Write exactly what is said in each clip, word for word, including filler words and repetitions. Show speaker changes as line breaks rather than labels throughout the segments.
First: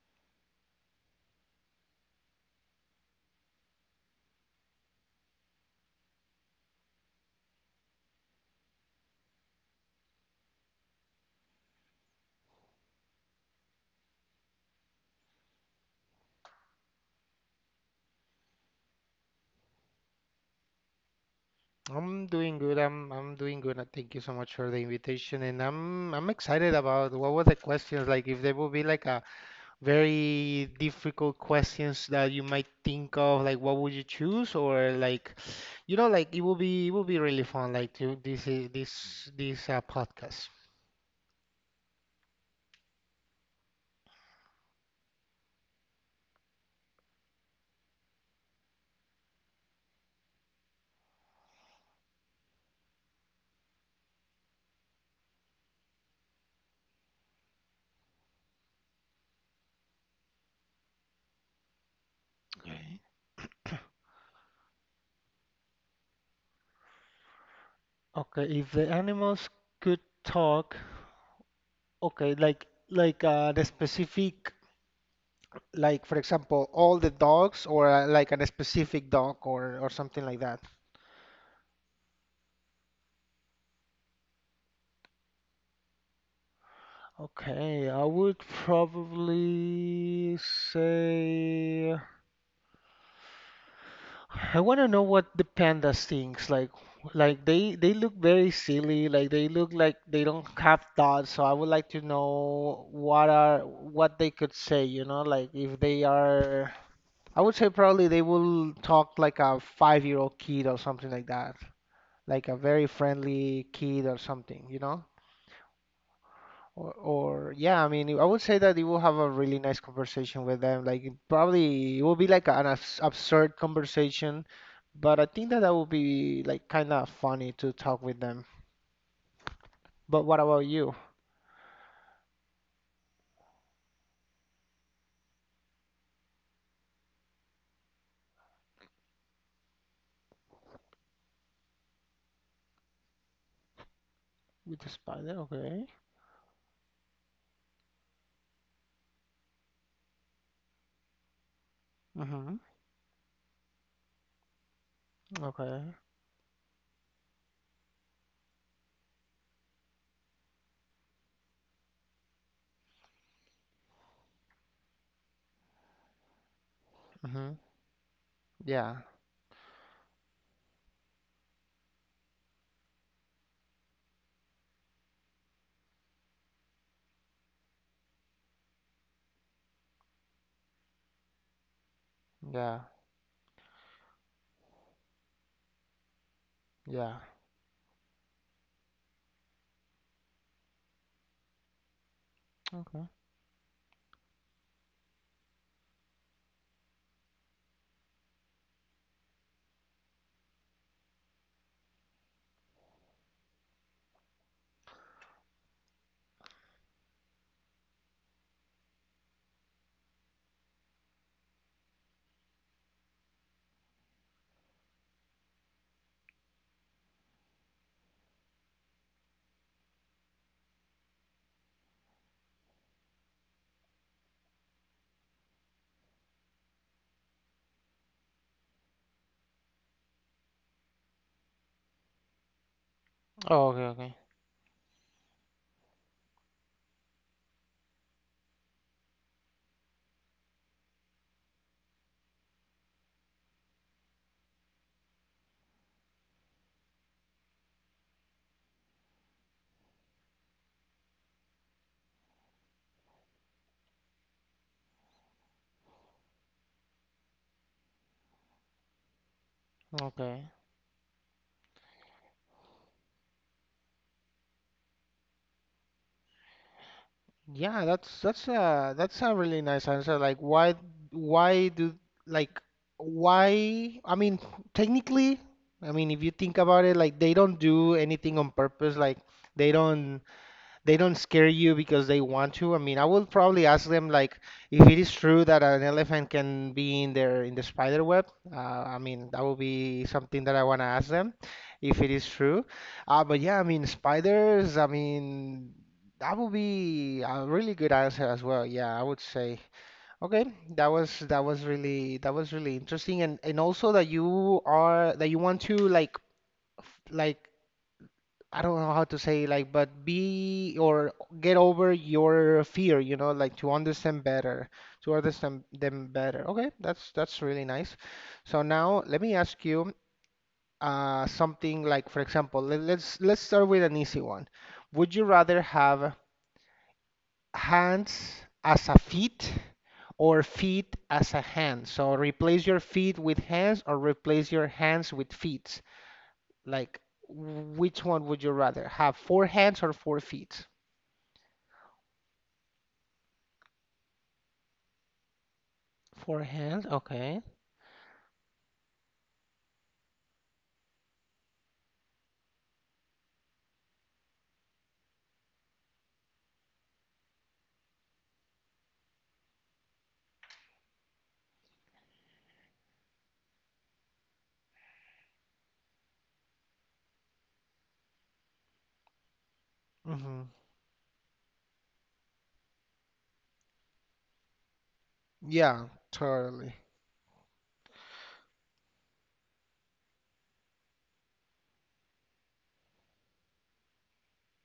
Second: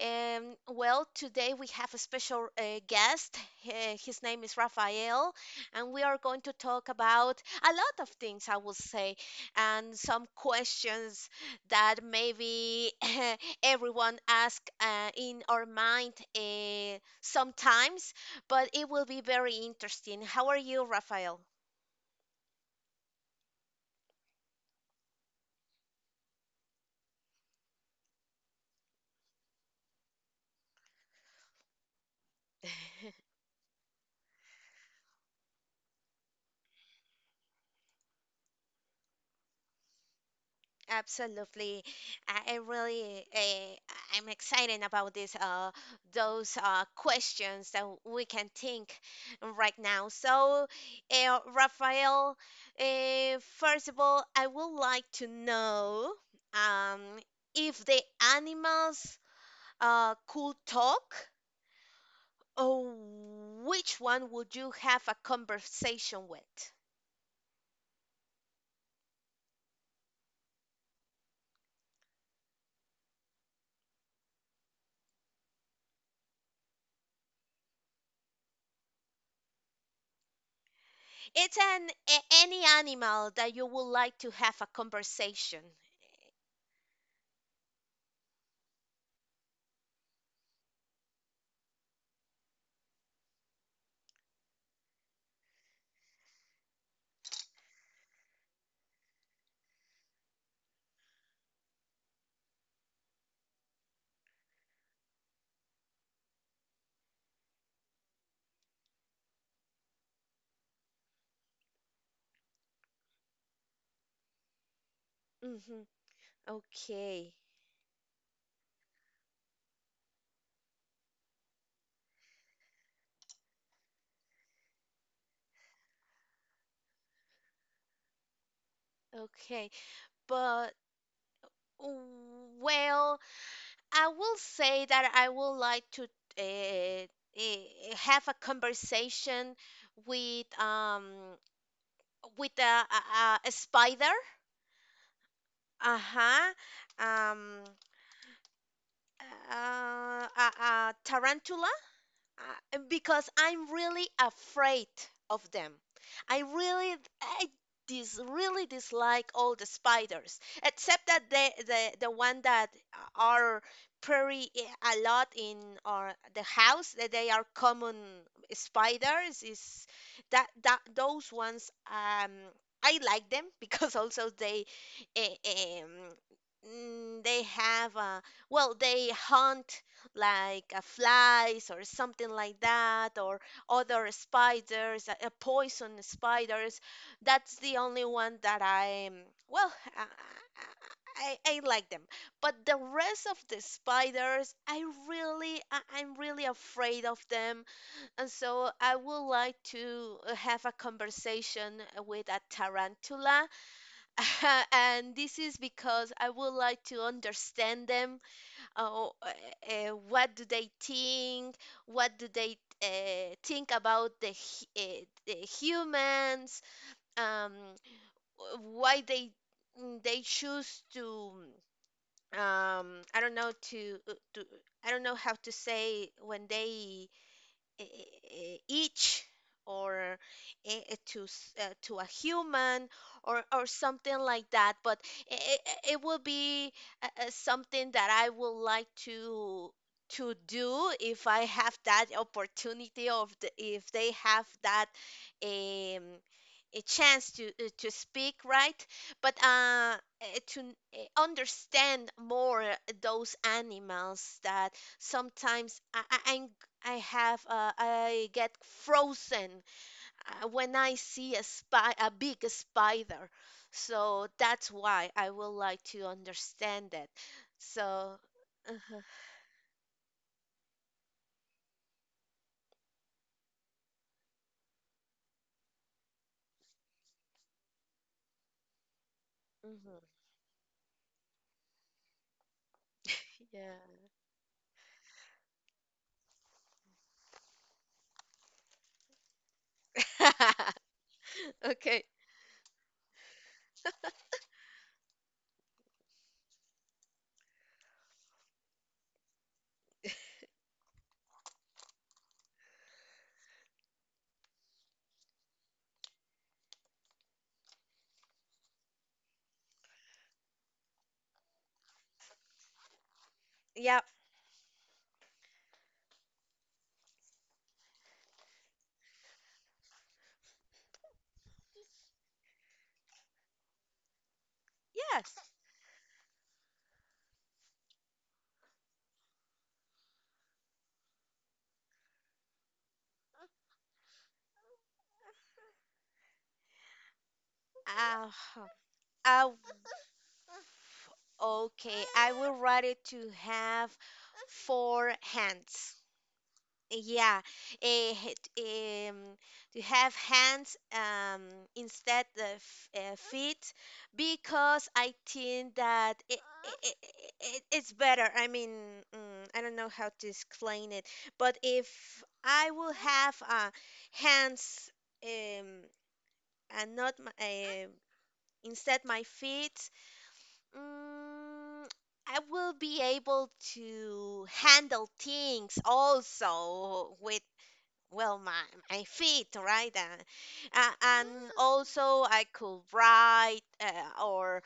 Um, well, today we have a special uh, guest. Uh, his name is Rafael, and we are going to talk about a lot of things, I will say, and some questions that maybe everyone asks uh, in our mind uh, sometimes, but it will be very interesting. How are you, Rafael?
I'm doing good. I'm I'm doing good. And Thank you so much for the invitation, and I'm I'm excited about what were the questions like. If there will be like a very difficult questions that you might think of, like what would you choose, or like, you know, like it will be it will be really fun. Like to this I- this this uh, podcast.
Absolutely. I, I really uh, I'm excited about this uh those uh questions that we can think right now. So, uh, Rafael, uh, first of all, I would like to know um if the animals uh could talk, or
Okay.
which one would you have a conversation with?
Okay, if the animals could talk, okay, like like uh, the specific, like for example, all the dogs, or uh, like a specific dog, or or something like that.
It's an a- any animal that you would like to have a conversation.
Okay, I would probably say I want to know what the pandas thinks. Like, like they they look very silly. Like they look like they don't have thoughts. So I would like to know what are what they could say. You know, like if they are. I would say probably they will talk like a five-year-old kid or something like that. Like a very friendly kid or something. You know.
Mm-hmm.
Or,
Okay,
or Yeah, I mean, I would say that you will have a really nice conversation with them. Like it probably it will be like an abs absurd conversation, but I think that that would be like kind of funny to talk with them.
okay.
But what about
But,
you?
well, I will say that I would like to uh, uh, have a conversation with um with a, a, a spider,
With the spider, okay.
uh-huh, um, uh, a, a tarantula,
Mm-hmm.
uh, because I'm really afraid of them.
Okay.
I really, I dis, really dislike all the spiders, except that the the, the one that are pretty eh, a lot in our the house that they are
Mm-hmm.
common
Yeah.
spiders is that that those ones um I like them because also they eh, um mm, they have uh well they hunt like uh, flies or something like
Yeah.
that, or other spiders, uh, uh, poison spiders.
Yeah.
That's the only one that I'm, well, I, I, I I like them. But the
Okay.
rest of the spiders, I really, I, I'm really afraid of them. And so I would like to uh, have a conversation with a tarantula. And this is because I would like to understand them oh, uh, what do they think? What do they uh, think about the, hu- uh, the humans? Um, wh- why they mm, they choose to um, I don't know to to I don't know how to say when they eh, each or eh, eh, to s- uh, to a human or or
Oh, okay. Okay.
something like that, but it, it will be uh, uh, something that I would like to to do if I have that opportunity of the, if they have that um a chance to uh, to speak right but uh eh, to n- eh, understand more those animals that sometimes I, I- I'm I have uh, I get frozen uh,
Okay.
when I see a spy a big spider. So that's why I would like to understand that. So
Yeah, that's that's a
uh-huh,
that's a really nice answer. Like why why do like why I mean technically I mean if you think about it like they don't do anything on purpose like they
mhm,
don't they don't scare you because they want to. I mean, I will probably
yeah.
ask them like if it is true that an elephant can be in there in the spider web. Uh, I mean, that will be something that I want to ask them if
Okay.
it is true. Uh, but yeah, I mean, spiders, I mean, that would be a really good answer as well. Yeah, I would say. Okay, that was that was really that was really interesting and and also that you are that you want to like f- like I don't know how to say like, but be or get over your fear, you know, like to
Yep.
understand better, to understand them better. Okay, that's that's really nice. So now let me ask you uh, something like, for example, let, let's let's start with an easy one. Would you
Yes.
rather have hands as a feet or feet as a hand? So replace your feet with hands or replace your hands with feet. Like, which one
Uh,
would you rather have, four
uh,
hands or four feet?
okay. I will write it to have four hands.
Forehand,
Yeah,
okay.
eh, het- um, to have hands um, instead of uh, feet because I think that it, it, it, it's better. I mean, mm, I don't know how to explain it, but if I will have uh, hands um, and not my, eh, instead my feet,
hmm
mm, I will be able to handle things
Yeah, totally.
also with well my my feet right and uh, and also I could write uh, or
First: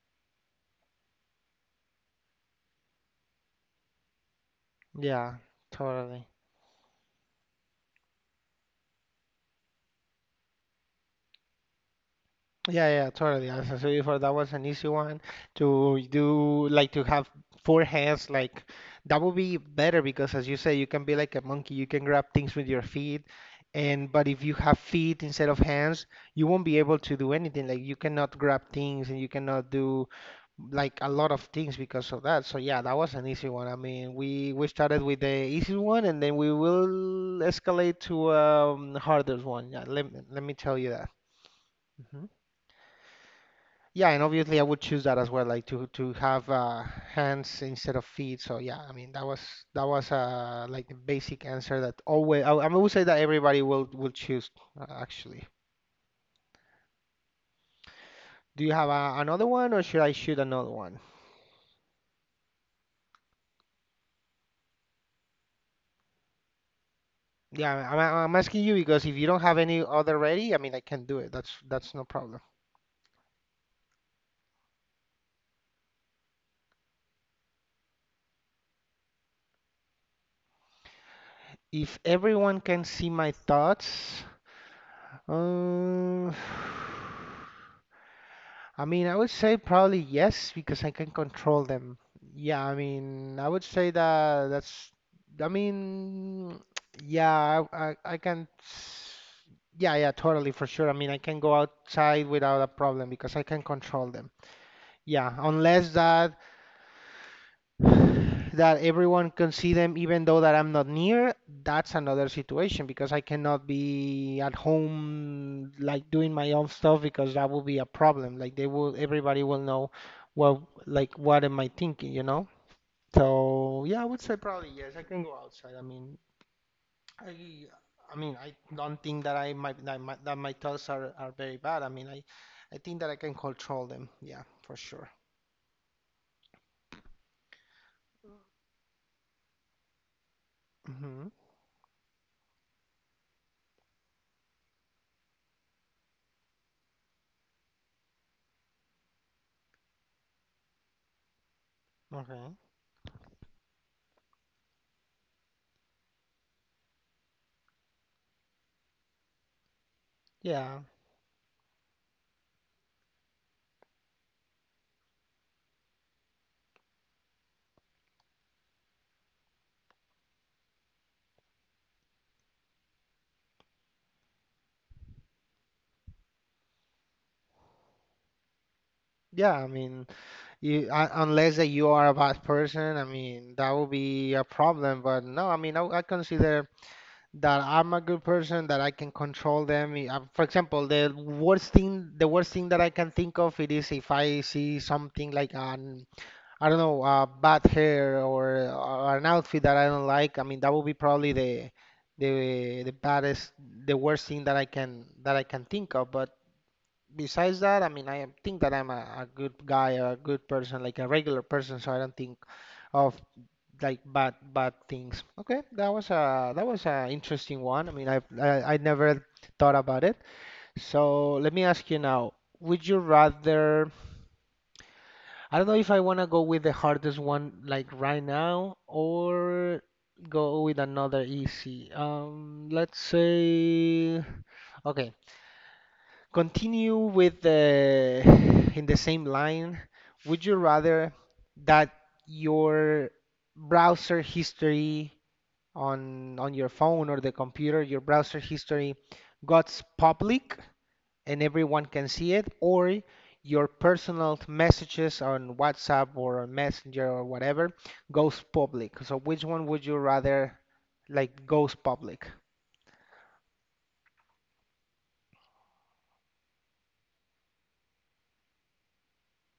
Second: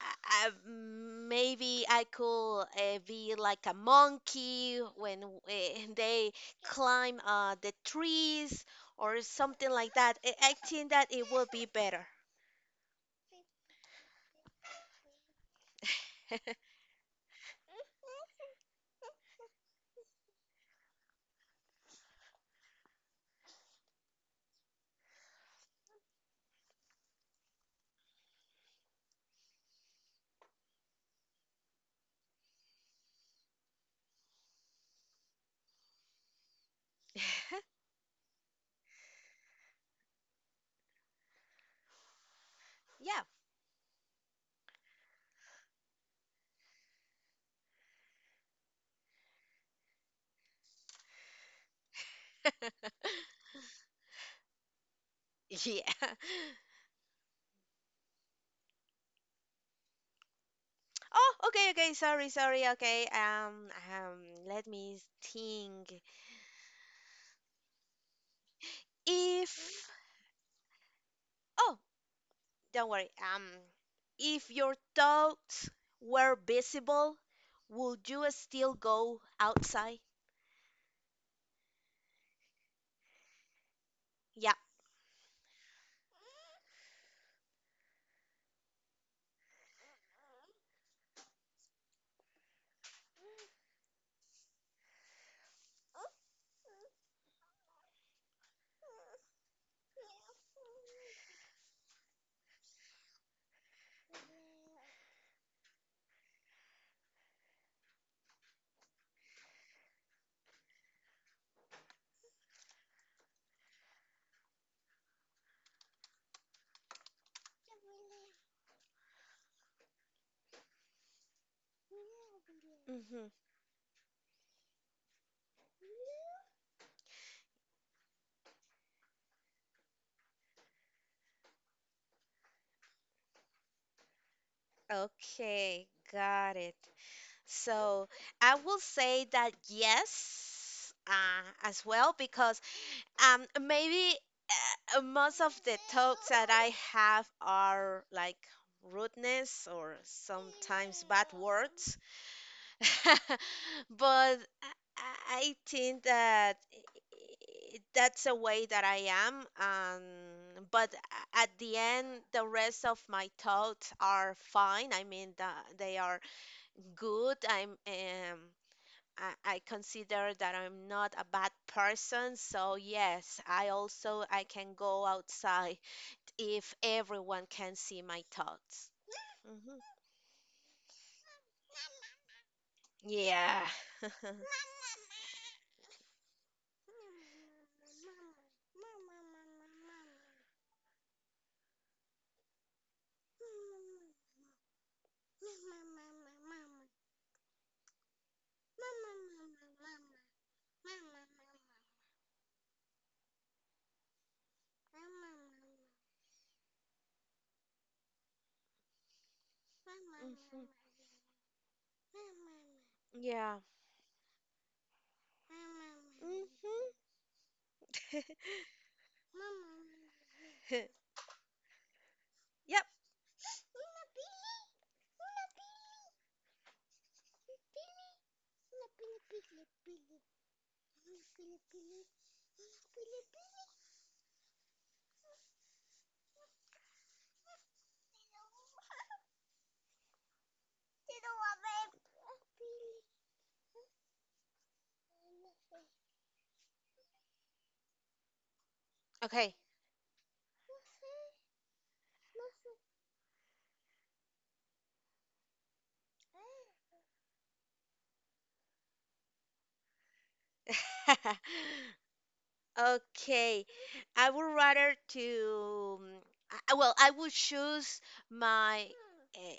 I, I- maybe I could uh, be like a monkey when
Yeah,
uh,
totally.
they climb uh, the trees or something like that i, I think that it will be better.
Yeah, yeah, totally. As I said before, that was an easy one to do, like to have four hands. Like that would be better because, as you say, you can be like a monkey. You can grab things with your feet, and but if you have feet instead of hands, you won't be able to do anything. Like you cannot grab things and you cannot do like a lot of things because of that. So yeah, that was an easy one. I mean, we we started with the easy one and then we will
Yeah,
escalate to um harder one. Yeah, let me- let me tell you that. Mhm. Yeah, and obviously I would choose that as well, like to to have uh, hands instead of feet. So yeah, I mean that was that was uh like the basic answer that always I, I would say that everybody will will choose uh, actually.
yeah.
Do you have uh, another one or should I shoot another one?
Oh, okay, okay. Sorry, sorry. okay um um Let me think.
Yeah, I'm, I'm asking you because if you don't have any
If
other ready, I mean, I can do it. That's
oh.
that's no problem.
Don't worry. Um, if your thoughts were visible, would you still go outside?
If everyone can see my thoughts,
Yeah.
um, I mean, I would say probably yes because I can control them. Yeah, I mean, I would say that that's. I mean, yeah, I I, I can. s- Yeah, yeah, totally for sure. I mean, I can go outside without a problem because I can control them. Yeah, unless that. That everyone can see them even though that I'm not near, that's another situation because I cannot be at home like doing my own stuff because that will be a problem. Like they will, everybody will know what, like what am I thinking, you know?
Hmm.
So yeah, I would say probably yes. I can go outside. I mean, I, I mean, I don't think that I might that my, that my thoughts are, are very bad. I mean, I, I think that I can control them. Yeah, for sure.
Okay, got it. So I will say that yes,
hmm
uh, as well, because um maybe uh, most of the thoughts that I have are like rudeness or sometimes bad words.
Okay.
But I I think that i- that's a way that I am. Um,
Yeah.
but a- at the end, the rest of my thoughts are fine. I mean, the- they are good. I'm um, I, I consider that I'm not a bad person. So yes, I also I can go outside if everyone can see my thoughts.
Yeah. I
Hmm.
mean. You, uh, unless that you are a bad person, I mean,
Yeah.
that would be a problem. But no, I mean, I, I consider that I'm a good person, that I can control them. I- uh, For example, the worst thing, the worst thing that I can think of it is if I see something like an, I don't know, uh, bad hair or, or an outfit that I don't like. I mean, that would be probably the, the, the baddest, the worst thing that I can, that I can think of. But besides that, I mean, I am- think that I'm a, a good guy, a good
Mhm.
person, like a regular person, so I don't think of
Yeah.
like bad bad things. Okay, that was a that was a
Mhm.
interesting one. I mean, I've, I I never thought about it. So let me ask you now,
Yep.
would you rather? I don't know if I want to go with the hardest one like right now or go with another easy. Um, let's say, okay. Continue with the in the same line. Would you rather that your browser history on on your phone or the computer, your browser history
Okay.
got public and everyone can see it, or your personal messages on WhatsApp or on Messenger or whatever goes public? So which one would you rather like goes public?
Okay. I would rather to um, I, I- well, I would choose my uh,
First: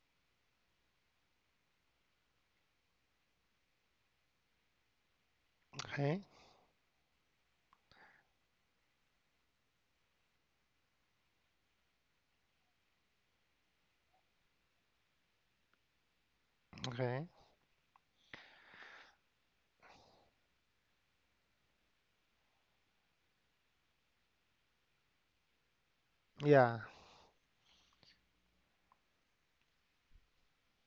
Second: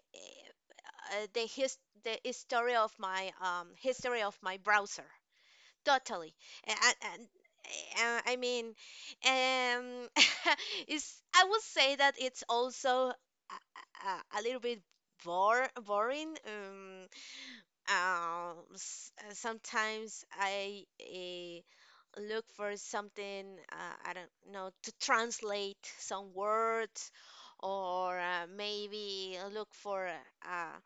uh, the his the history of my um history of my browser.
Okay,
Totally. And, and eh, uh, I mean, um, it's I would say that it's also a, a, a little bit bore, boring. Um,
okay.
Um, s- uh, sometimes I uh, look for something, uh, I don't know, to translate some
Yeah.
words, or uh, maybe look for uh,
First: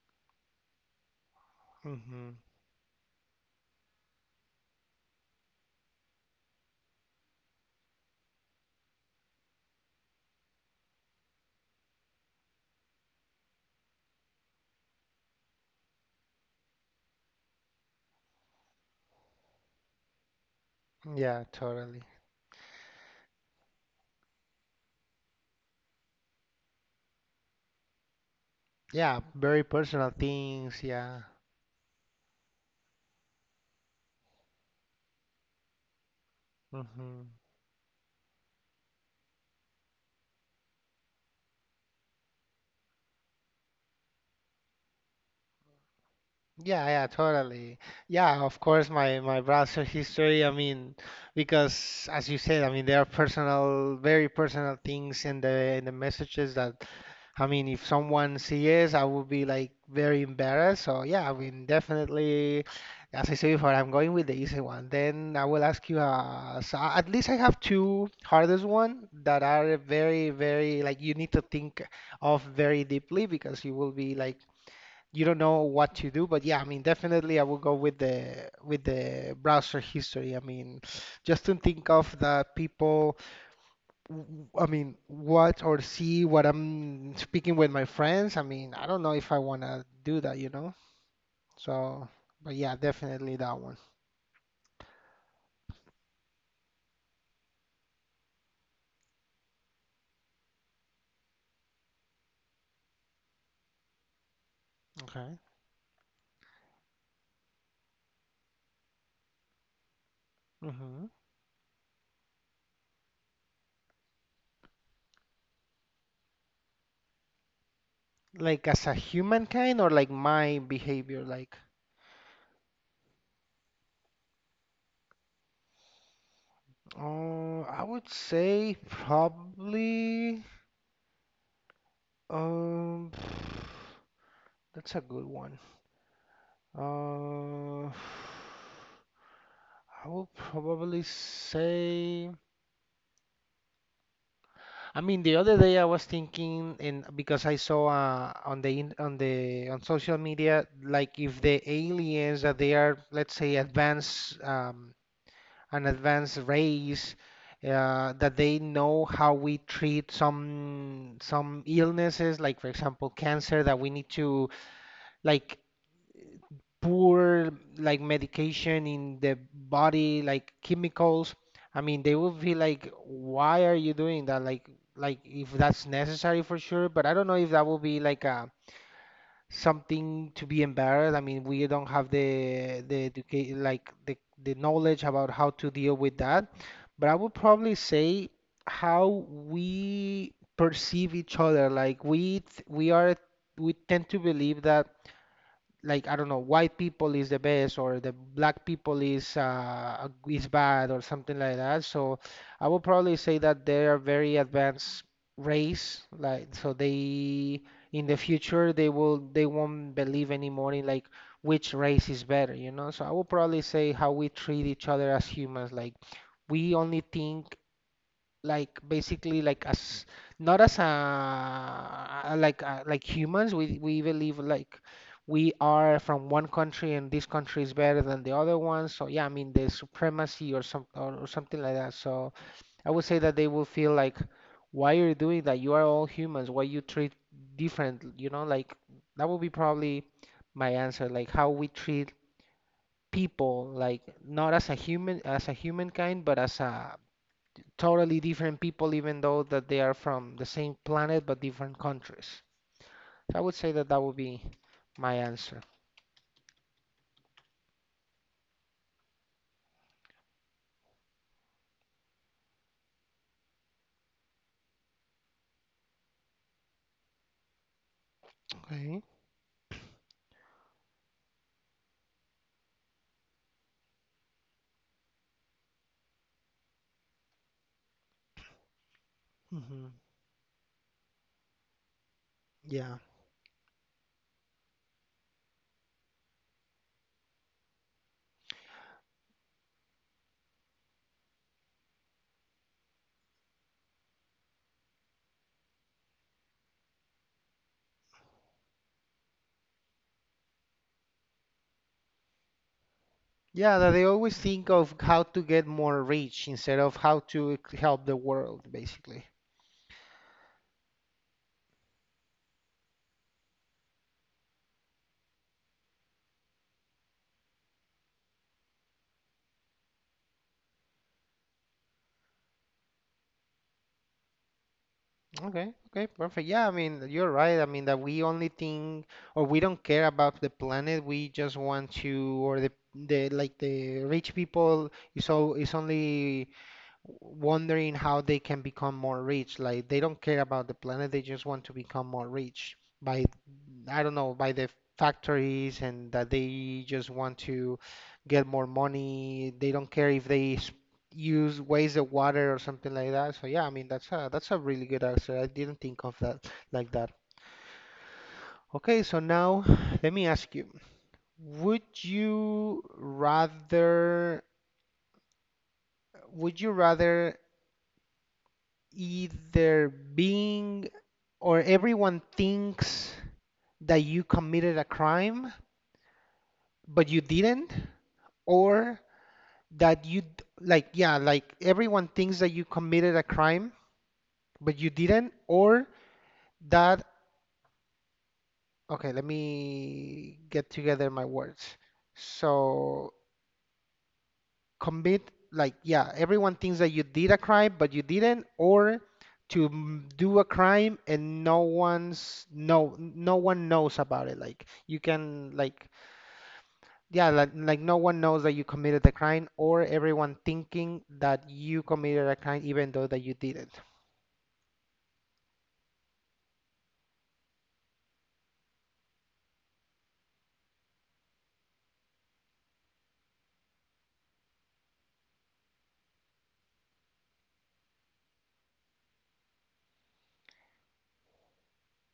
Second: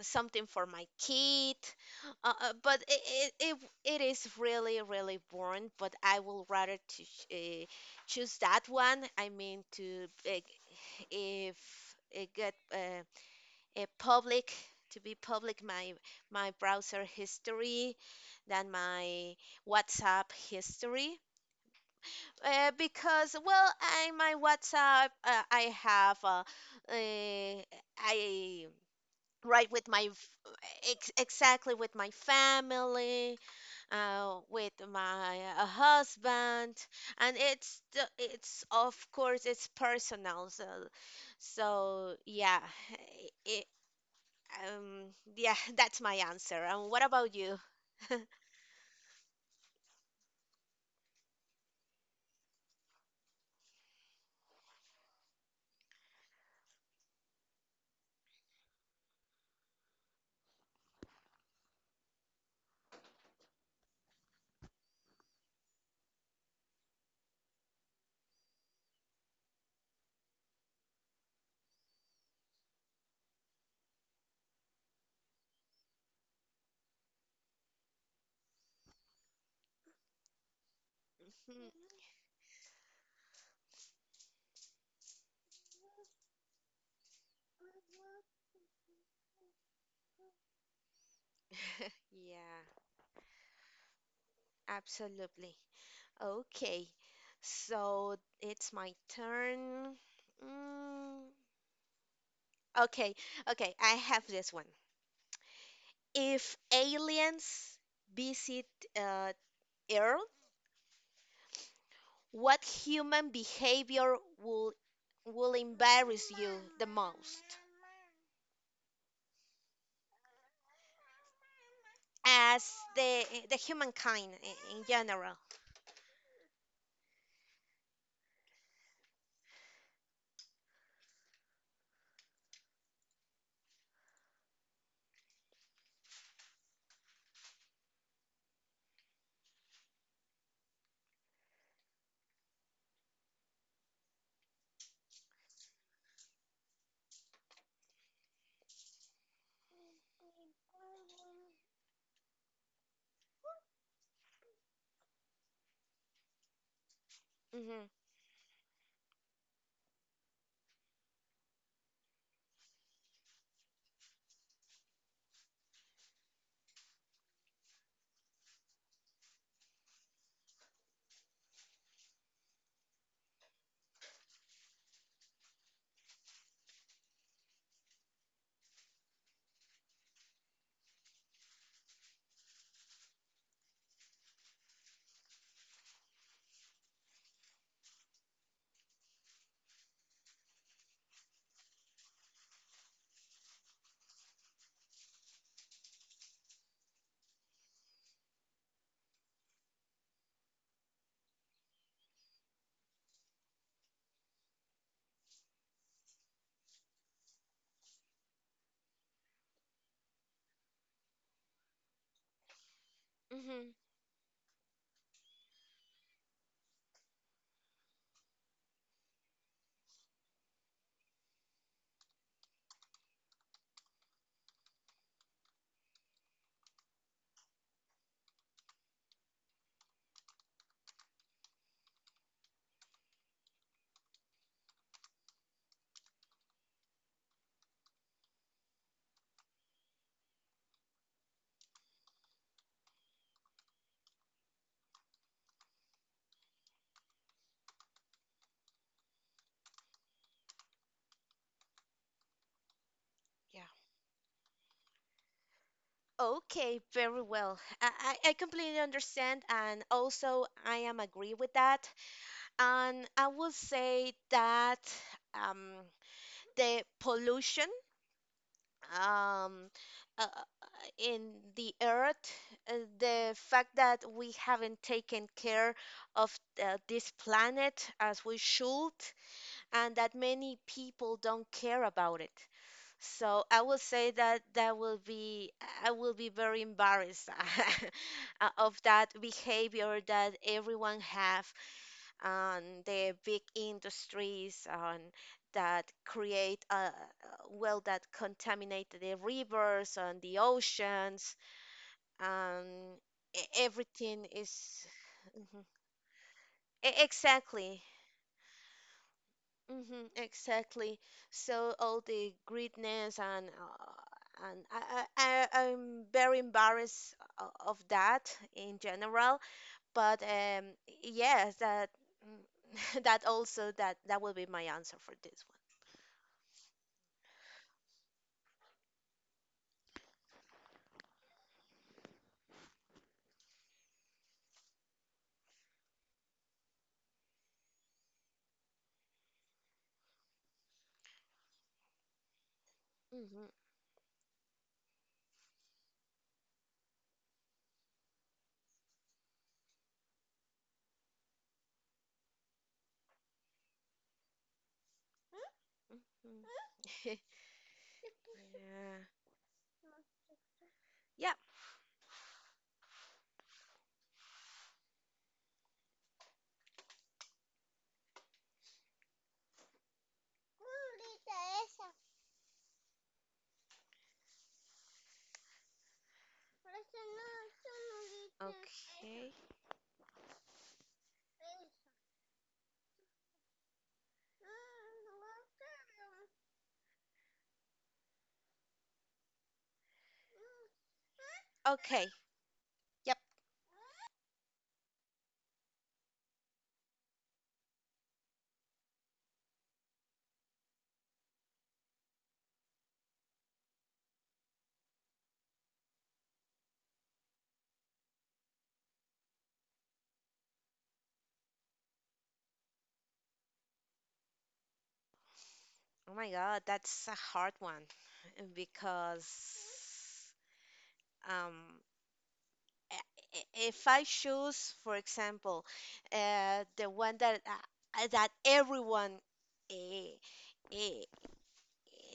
something for my kid.
hmm
Uh, uh, but it, it, it, it is really, really boring, but I will rather to ch- uh, choose that one. I mean, to uh, if it get. Uh, a public to be public my my browser history than my WhatsApp history
Yeah, totally.
uh, because well I my WhatsApp uh, I have uh, uh, I
Yeah, very
write with my
personal things.
ex-
Yeah.
exactly with my family uh, with my uh, husband
hmm
and it's the- it's of course it's personal so so yeah it. Um, yeah, that's my answer.
Yeah,
And what
yeah,
about you?
totally. Yeah, of course, my my browser history. I mean, because as you said, I mean, there are personal, very personal things in the in the messages that I mean, if someone sees, I would be like very embarrassed. So yeah, I mean, definitely, as I said before, I'm going with the easy one. Then I will ask you, uh, so uh, at least I have two hardest one that are very, very like you need to think of very deeply because you will be like you don't know what to do. But yeah, I mean, definitely I will go with the with the browser history. I mean, just to
Mhm.
think of the people w- I mean, watch or see what I'm speaking with my friends. I mean, I don't know if I want to do that, you know? So, but
Yeah,
yeah, definitely that one.
absolutely. Okay, so it's my turn. Mm, okay, okay, I have this one.
Okay.
If aliens visit uh, Earth,
hmm
what human behavior will will embarrass you the most?
Like as a humankind or like my behavior, like,
As the the humankind in, in general.
uh, I would say probably, um, that's a good one. Uh, I would probably say. I mean, the other day I was thinking, and because I saw uh, on the in, on the on social media, like if the aliens that they are, let's say, advanced um, an advanced race, uh, that they know how we treat some some illnesses, like for example, cancer, that we need to like poor like medication in the body, like chemicals. I mean, they will feel like, why are you doing that? Like, like if that's necessary for sure, but I don't know if that will be like a something to be embarrassed. I mean, we don't have the the educate like the the knowledge about how to deal with that. But I would probably say how we perceive each other. Like we th- we are we tend to believe that like I don't know, white people is the best or the black people is uh, is bad or something like that. So I would probably say that they are very advanced race, like so they in the future they will they won't believe anymore in like which race is better, you know. So I would probably
Hmm.
say how we treat each other as humans, like we only think like basically like as not as a like uh like humans we we believe like we are from one country and this country is better than the other one. So yeah, I mean, the supremacy or some or, or something like that. So I would say that they will feel like, why are you doing that? You are all humans. Why you treat different, you know, like that would be probably my answer. Like how we treat people, like not as a human as a humankind, but as a totally different people, even though that they are from the same planet but different countries. So I would say that that would be my answer.
Okay, very well. I, I I completely understand, and also I am agree with that. And I will say that um, the pollution
Okay.
um, uh, in the earth, uh, the fact that we haven't taken care of uh, this planet as we should,
hmm
and that many people don't care about it.
Yeah.
So I will say that that will be I will be very embarrassed uh, of that behavior that everyone have on the big industries on that create uh, well that contaminate the rivers and the oceans and e-
Yeah, that they
everything
always think
is
of how to
Mhm.
get more rich instead
E-
of how to
exactly.
help the world, basically.
Mm-hmm, exactly. So all the greatness and uh, and I, I I- I'm very embarrassed o- of that in general. But um, yes, that mm, that also that that will be my answer for this
Okay, okay, perfect. Yeah, I mean, you're right. I mean, that we only think or we don't care about the planet. We just want to, or the the like the rich people is all is only wondering how they can become more rich. Like they don't care about the planet, they just want to become more rich
one.
by,
Mm-hmm.
I don't know, by the factories, and that they just want to get more money. They don't care if they s- use waste the water or something like that. So yeah, I mean that's a that's a really good answer. I didn't think of that like that.
Hmm.
Okay, so now let me ask you,
Yeah. Yep.
would you rather would you rather either being or everyone thinks that you committed a crime but you didn't, or
Okay.
that you d- like yeah like everyone thinks that you committed a crime but you didn't, or that okay let me get together my words
Okay.
so
Yep.
commit like yeah everyone thinks that you did a crime but you didn't, or to m- do a crime and no one's no no one knows about it, like you can like yeah, like, like no one knows that you committed the crime, or everyone thinking that you committed a crime, even though that you didn't.
Oh my God, that's a hard one because um i- if I choose, for example, uh, the one that uh, that everyone eh, eh,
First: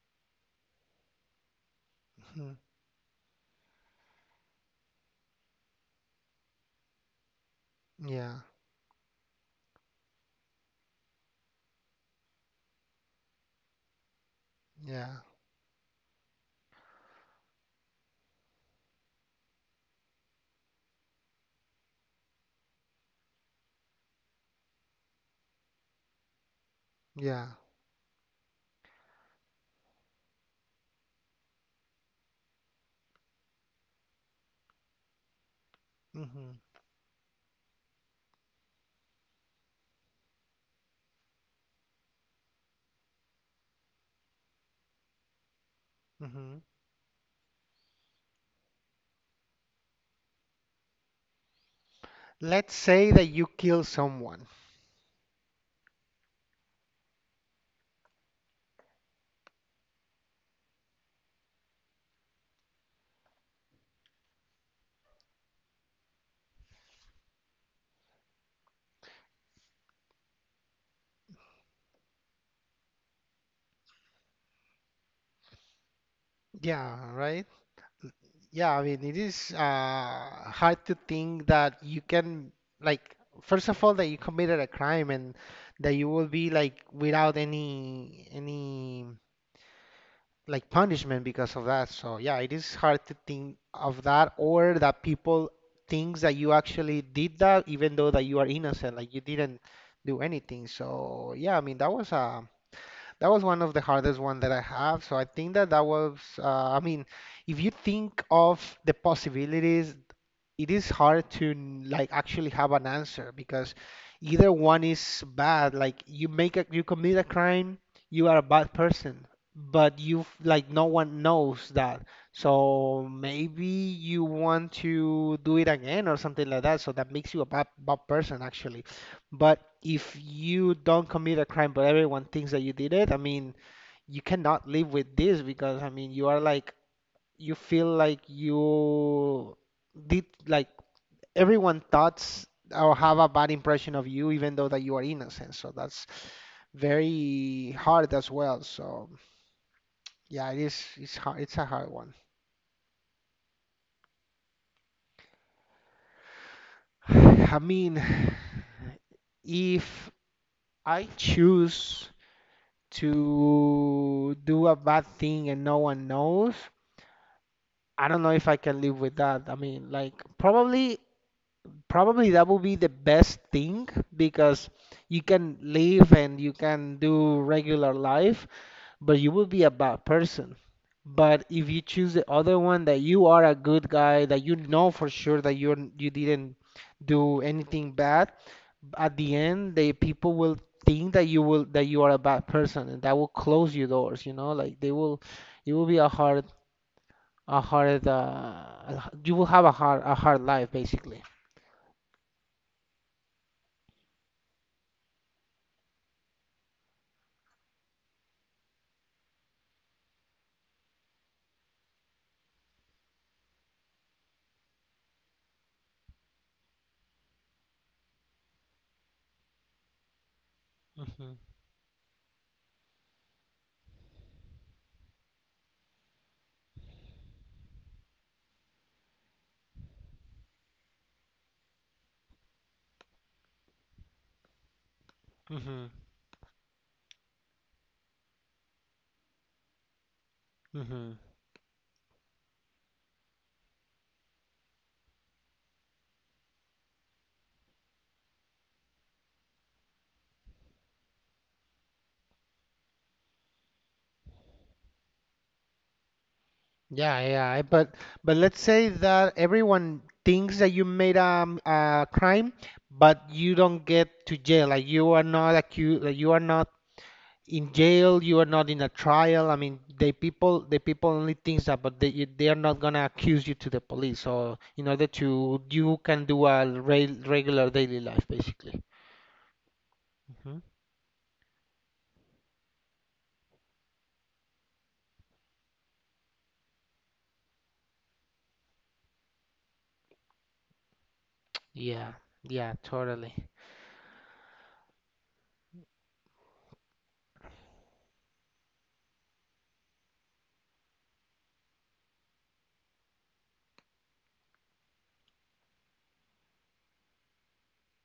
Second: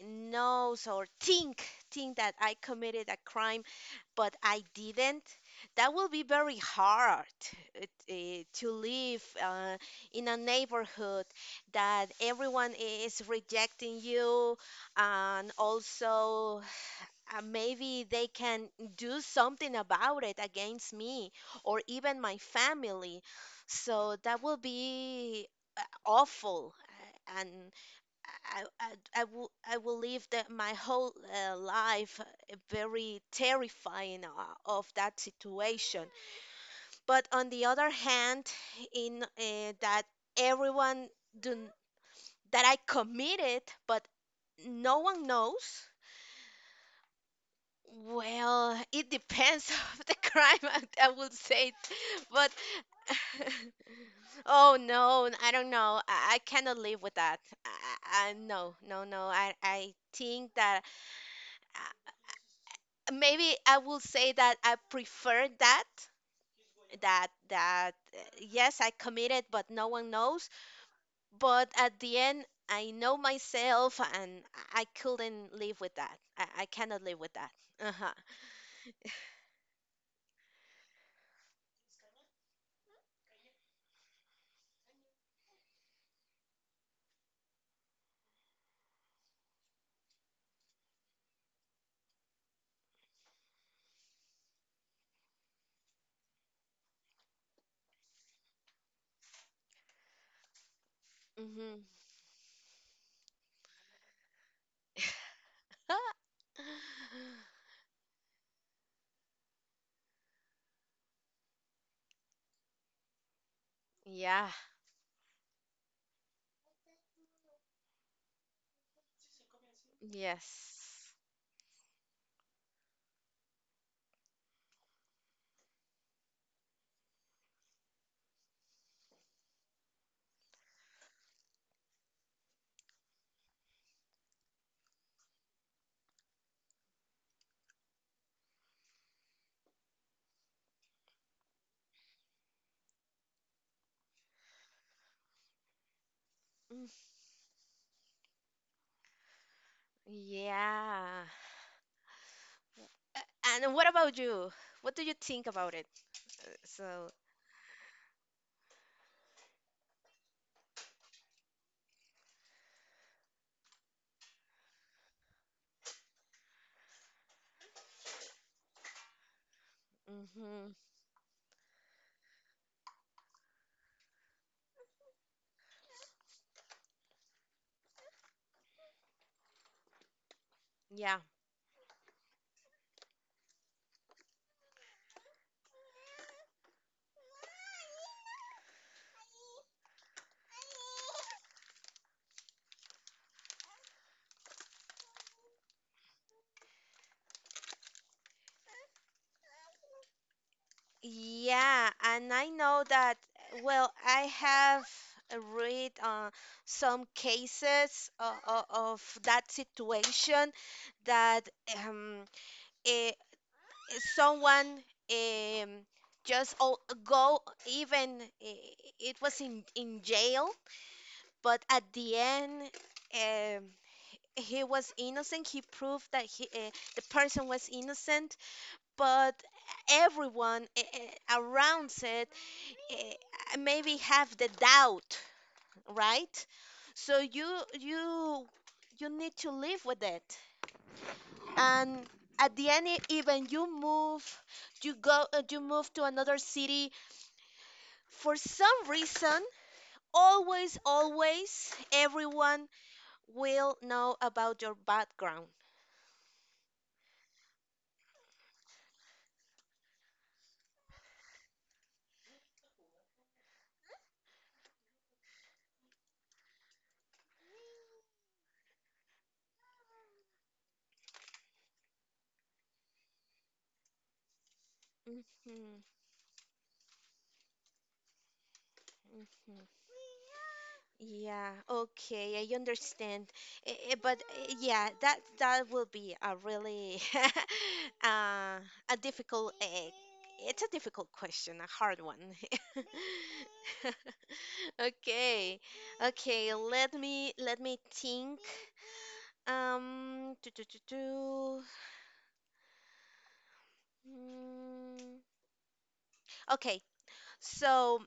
knows or think think that I
Mhm.
committed a crime, but I didn't, that will be very hard uh,
Yeah,
t- uh, to live uh, in a neighborhood that everyone is rejecting you,
yeah,
and also uh, maybe they can do something about it against me or even my family. So that will be uh, awful. uh,
yeah.
And I, I, I will, I will live the, my whole uh, life uh, very terrifying uh, of that situation.
hmm
But on the other hand, in uh, that everyone do, that I committed, but no one knows.
hmm
Well, it depends of the crime, I, I would say, but
Let's say that you kill someone.
oh no, I don't know. I, I cannot live with that. I, I, no, no, no. I, I think that uh, maybe I will say that I prefer that. That that uh, yes, I committed, but no one knows. But at the end, I know myself, and I I couldn't live with that. I, I cannot
Yeah,
live with
right?
that. Uh huh.
Yeah, I mean, it is uh, hard to think that you can, like, first of all, that you committed a crime and that you will be like without any any like punishment because of that. So yeah, it is hard to think of that, or that people thinks that you actually did that even though that you are innocent, like you didn't do anything. So yeah, I mean
Hmm.
that was a that was one of the hardest one that I have. So I think that that was, uh, I mean, if you think of the possibilities, it is hard to n- like actually have an answer because
Yeah.
either one is bad. Like you make a, you commit a crime, you are a bad person, but you f- like no
Yes.
one knows that. So maybe you want to do it again or something like that. So that makes you a bad, bad person actually. But if you don't commit a crime, but everyone thinks that you did it, I mean, you cannot live with this because, I mean, you are like, you feel like you did, like, everyone thoughts or have a bad impression of you, even though that you are innocent. So that's
Mm.
very hard as well. So yeah, it is, it's
Yeah.
hard, it's a hard one.
A- And what about you? What do you think about it? So,
I mean, if I choose to do a bad thing and no one knows, I don't know if I can live with that. I mean, like
hmm,
probably probably that would be the best thing because you can live and you can do regular life, but you will be a bad person.
yeah.
But if you choose the other one that you are a good guy, that you know for sure that you're you didn't do anything bad, at the end the people will think that you will that you are a bad person, and that will close your doors, you know, like they will it will be a hard a hard uh, you will have a hard a hard life basically.
Yeah, and I know that, well, I have read uh, some cases uh, uh, of that situation that um, eh, someone um, just o- go even eh, it was in, in jail.
Mhm,
But at the end, um, he was innocent. He proved that he, uh, the person was innocent. But everyone uh, uh, around it uh, maybe have the doubt,
mhm,
right? So you you you need to live with it.
mhm.
And at the end, e- even you move, you go, uh, you move to another city. For some reason, always, always, everyone will know about your background.
Yeah, yeah. I- But but let's say that everyone thinks that you made um, a crime, but you don't get to jail. Like you are not accused. Like you are not in jail. You are not in a trial. I mean, the people the people only thinks that, but they you- they are not gonna accuse you to the police. So in order
Hmm.
to you can do a re regular daily life basically.
Hmm.
Mhm.
Yeah, okay, I understand. Eh, eh, But eh, yeah, that that will be a really uh, a difficult eh, eh, it's a difficult question, a hard
Yeah,
one.
yeah, totally.
Okay. Okay, let me let me think. Um, do, do, do, do. Mm. Okay, so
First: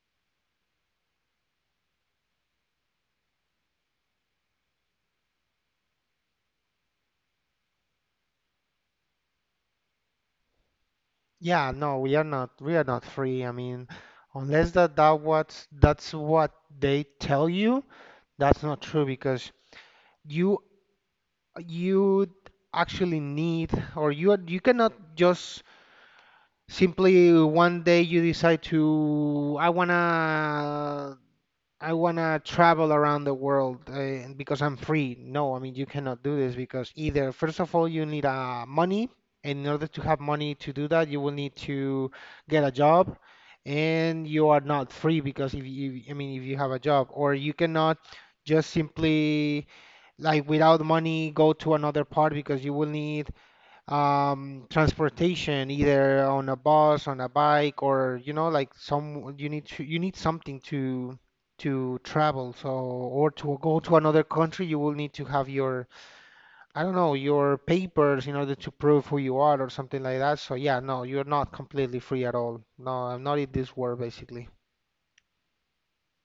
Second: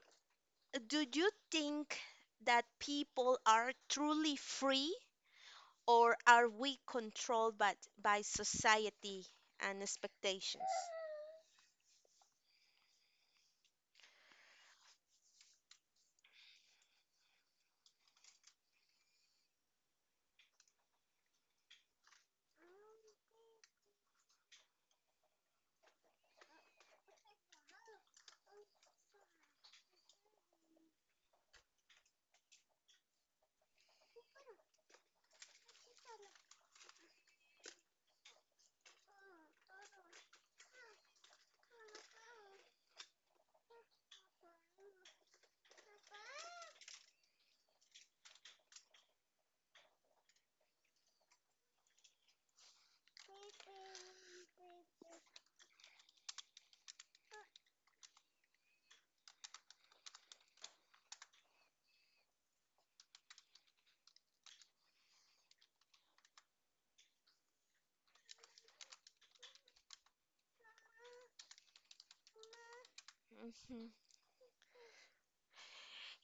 do you think that people are truly free, or are we controlled by, by society and expectations?
Yeah, no, we are not we are not free. I mean, unless that that what that's what they tell you, that's not true because you you actually need, or you you cannot just simply one day you decide to I wanna I wanna travel around the world, uh, and because I'm free. No, I mean you cannot do this because either first of all you need uh, money, and in order to have money to do that, you will need to get a job, and you are not free because if you, I mean, if you have a job, or you cannot just simply like without money go to another part because you will need um, transportation, either on a bus, on a bike, or you know, like some you need to you need something to to travel. So or to go to another country, you will need to have your I don't know your papers in order to prove who you are or something like that. So yeah, no, you're not completely free at all. No, I'm not in this
Mhm.
world basically.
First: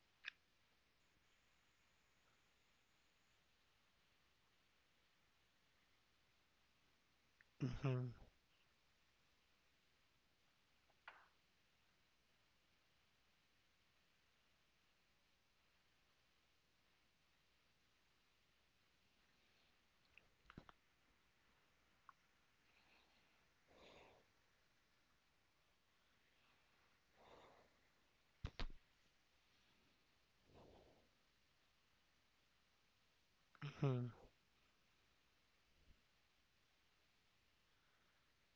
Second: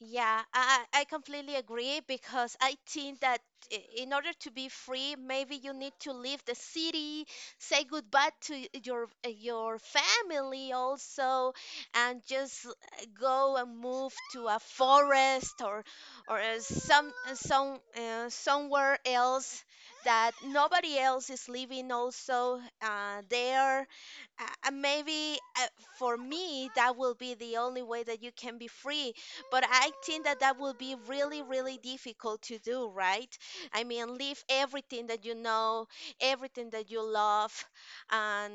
Yeah, I, I I completely agree because I think that i- in order to be free, maybe you need to leave the city, say
hmm
goodbye to y- your uh, your family also, and just uh, go and move to a forest or or uh, some uh, some uh, somewhere else that nobody else is living also uh, there. Uh, uh, maybe uh, for me that will be the only way that you can be free, but I think that that will be really, really difficult to do, right? I
hmm
mean, leave everything that you know, everything that you love, and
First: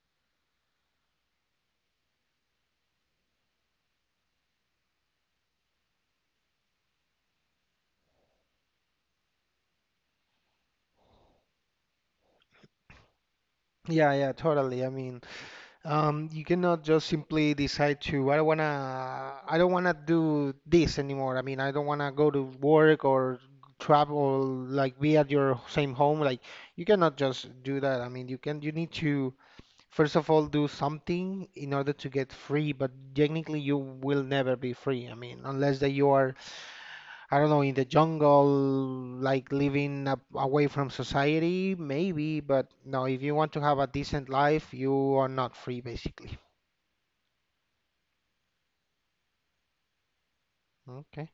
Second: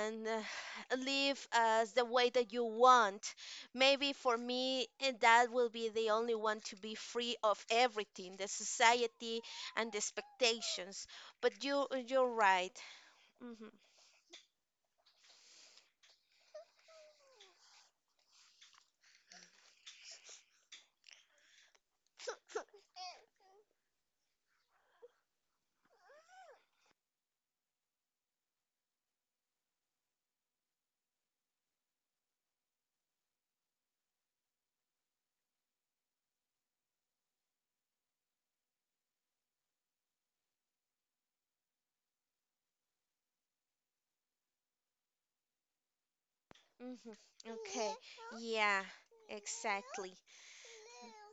and uh, live as the way that you want. Maybe for me, eh, that will be the only one to be free of everything, the society and the expectations. But you, you're right. Hmm.
Yeah, yeah, totally. I mean, Um, you cannot just simply decide to, I don't wanna, I don't wanna do this anymore. I mean, I don't wanna go to work or travel, like be at your same home. Like, you cannot just do that. I mean, you can, you need to, first of all, do something in order to get free, but technically you will never be free. I mean, unless that you are, I don't know, in the jungle, like living a- away from society, maybe, but no, if you want to have a decent life, you are not free, basically.
Hmm. Okay. Yeah. Exactly.
Okay.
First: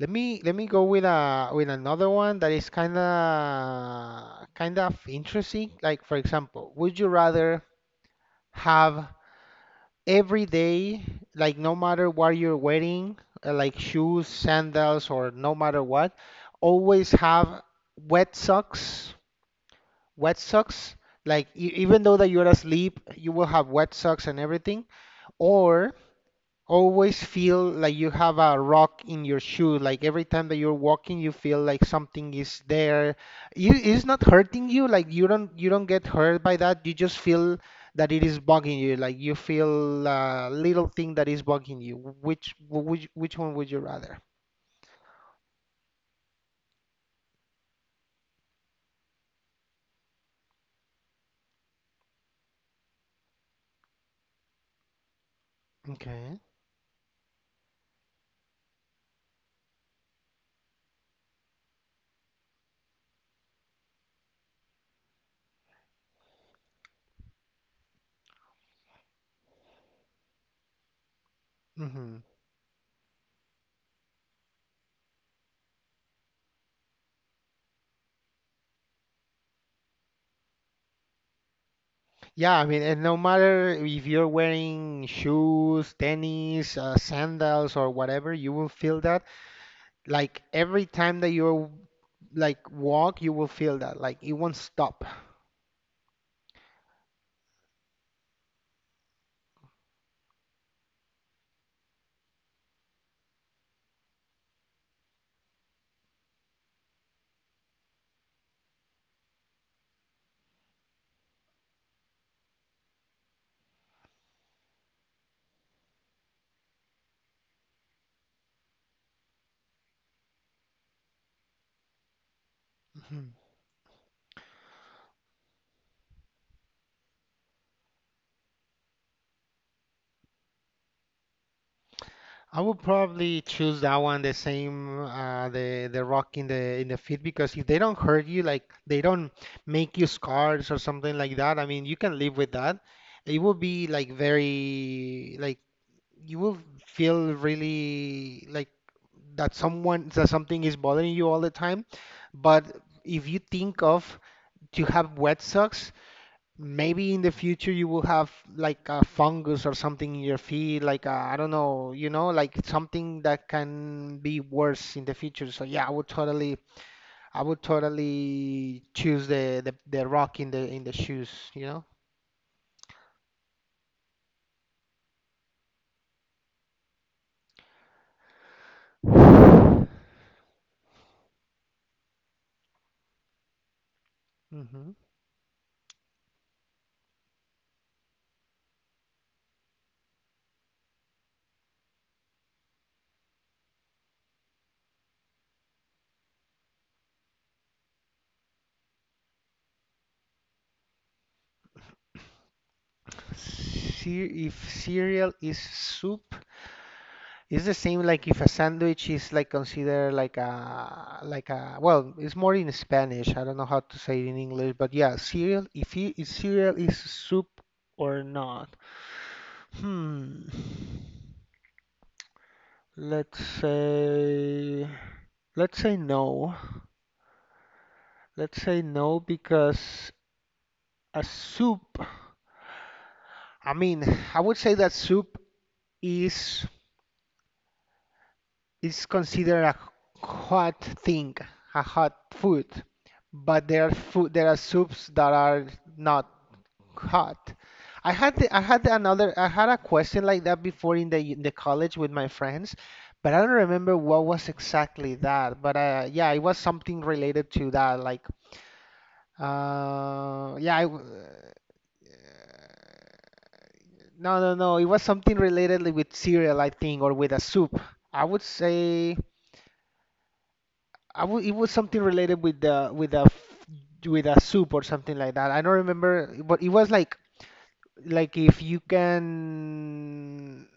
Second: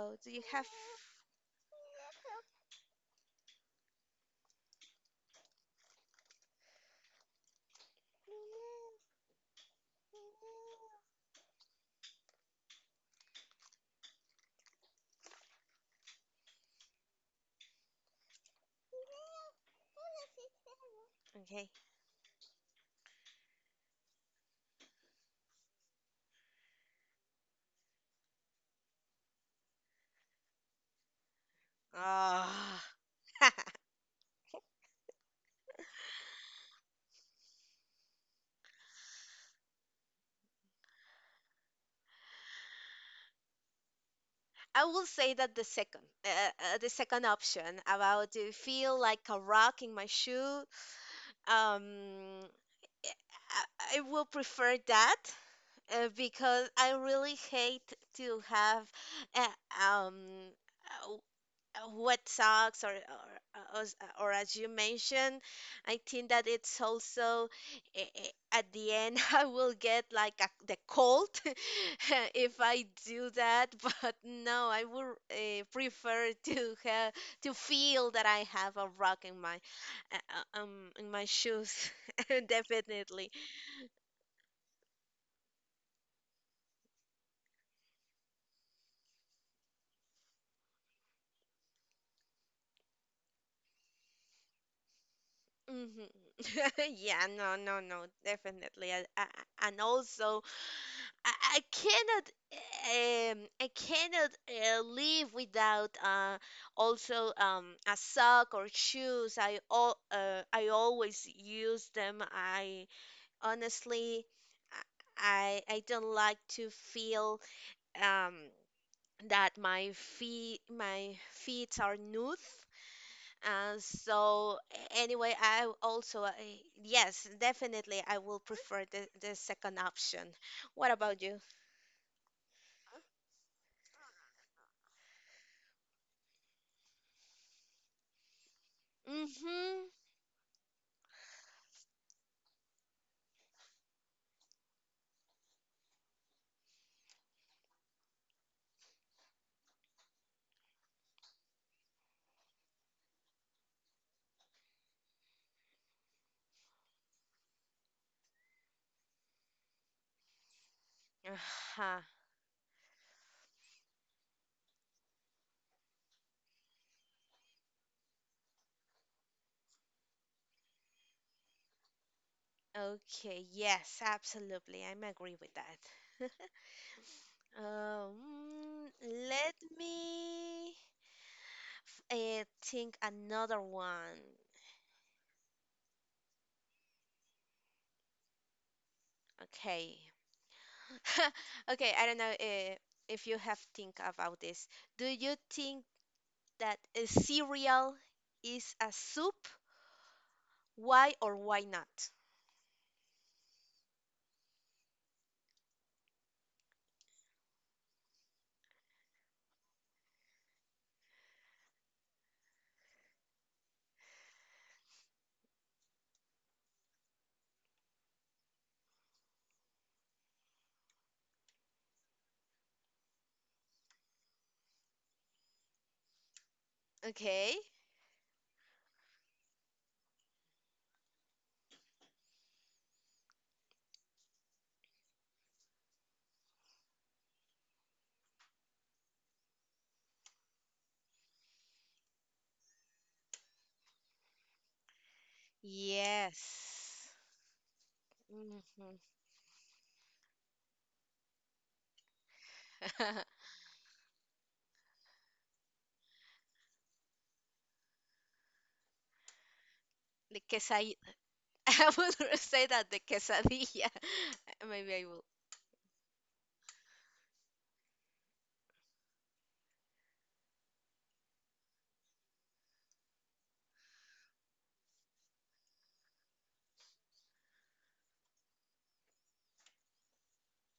Let
do
me
you
let me
have?
go with a with another one that is kind of kind of interesting. Like for example, would you rather have every day, like no matter what you're wearing, uh, like shoes, sandals, or no matter what, always have wet socks, wet socks, like e
Okay.
even though that you're asleep, you will have wet socks and everything, or always feel like you have a rock in your shoe. Like every time that you're walking, you feel like something is
Ah.
there. You, it's not hurting you. Like you don't you don't get hurt by that. You just feel that it is bugging you. Like you feel a little thing that is bugging you. Which which which one would you rather?
I will say that the second, uh, uh, the second option about to feel like a rock in my shoe. Um, eh, I, I will prefer that uh,
Okay.
because I really hate to have, uh, um, uh, what sucks, or, or or as- uh, or as you mentioned. I think that it's also, eh, eh, at the end I will get like a, the cold
hmm
if I do that. But no, I would uh, prefer to have to feel that I have a rock in my uh, uh, um in my shoes.
Yeah, I mean, and no
Definitely.
matter if you're wearing shoes, tennis, uh, sandals, or whatever, you will feel that. Like every time that you're like walk, you will feel that. Like it won't stop.
Mhm. Yeah, no, no, no, definitely. I, I, and also, I, I cannot, um, I cannot uh, live without uh, also um, a sock or shoes. I all, uh, I always use them. I honestly, I, I don't like to feel um that my feet, my feet are nude.
Mhm.
Uh, so anyway, I also uh, yes, definitely I will prefer the the second option. What about you?
I would probably choose that one, the same, uh, the the rock in the in the feet, because if they don't hurt you, like they don't
Mm-hmm.
make you scars or something like that. I mean, you can live with that. It will be like very like you will feel really like that someone that something is bothering you all the time. But if you think of to have wet socks, maybe in the future you will have like a fungus or something in your feet, like I I don't know,
Uh-huh.
you know, like something that can be worse in the future. So yeah, I would totally, I would totally choose the the, the rock in the in the shoes, you know.
Okay, yes, absolutely. I'm agree with that. Um, Let me uh, think another one.
hmm
Okay. Okay, I don't know uh, if you have think about this. Do you think that a cereal is a soup? Why or why not?
if cereal is soup, it's the same like if a sandwich is like considered like a like a well, it's more in Spanish. I don't know how to say it in English, but yeah, cereal. If it, if cereal is soup or not? Hmm. Let's say let's say no.
Okay.
Let's say no because a soup. I mean, I would say that soup is it's considered a hot thing, a hot food, but there are food, there are soups that are not
Yes.
hot. I had the, I had
Mhm.
another I had a question like that before in the in the college with my friends, but I don't remember what was exactly that. But uh, yeah, it was something related to that. Like
The
uh, yeah, I
quesadilla.
w
I will say that the quesadilla.
no no no, it
Maybe
was
I will.
something related with cereal, I think, or with a soup. I would say. I w it was something related with the with a f- with a soup or something like that. I don't remember, but it was like like if you can.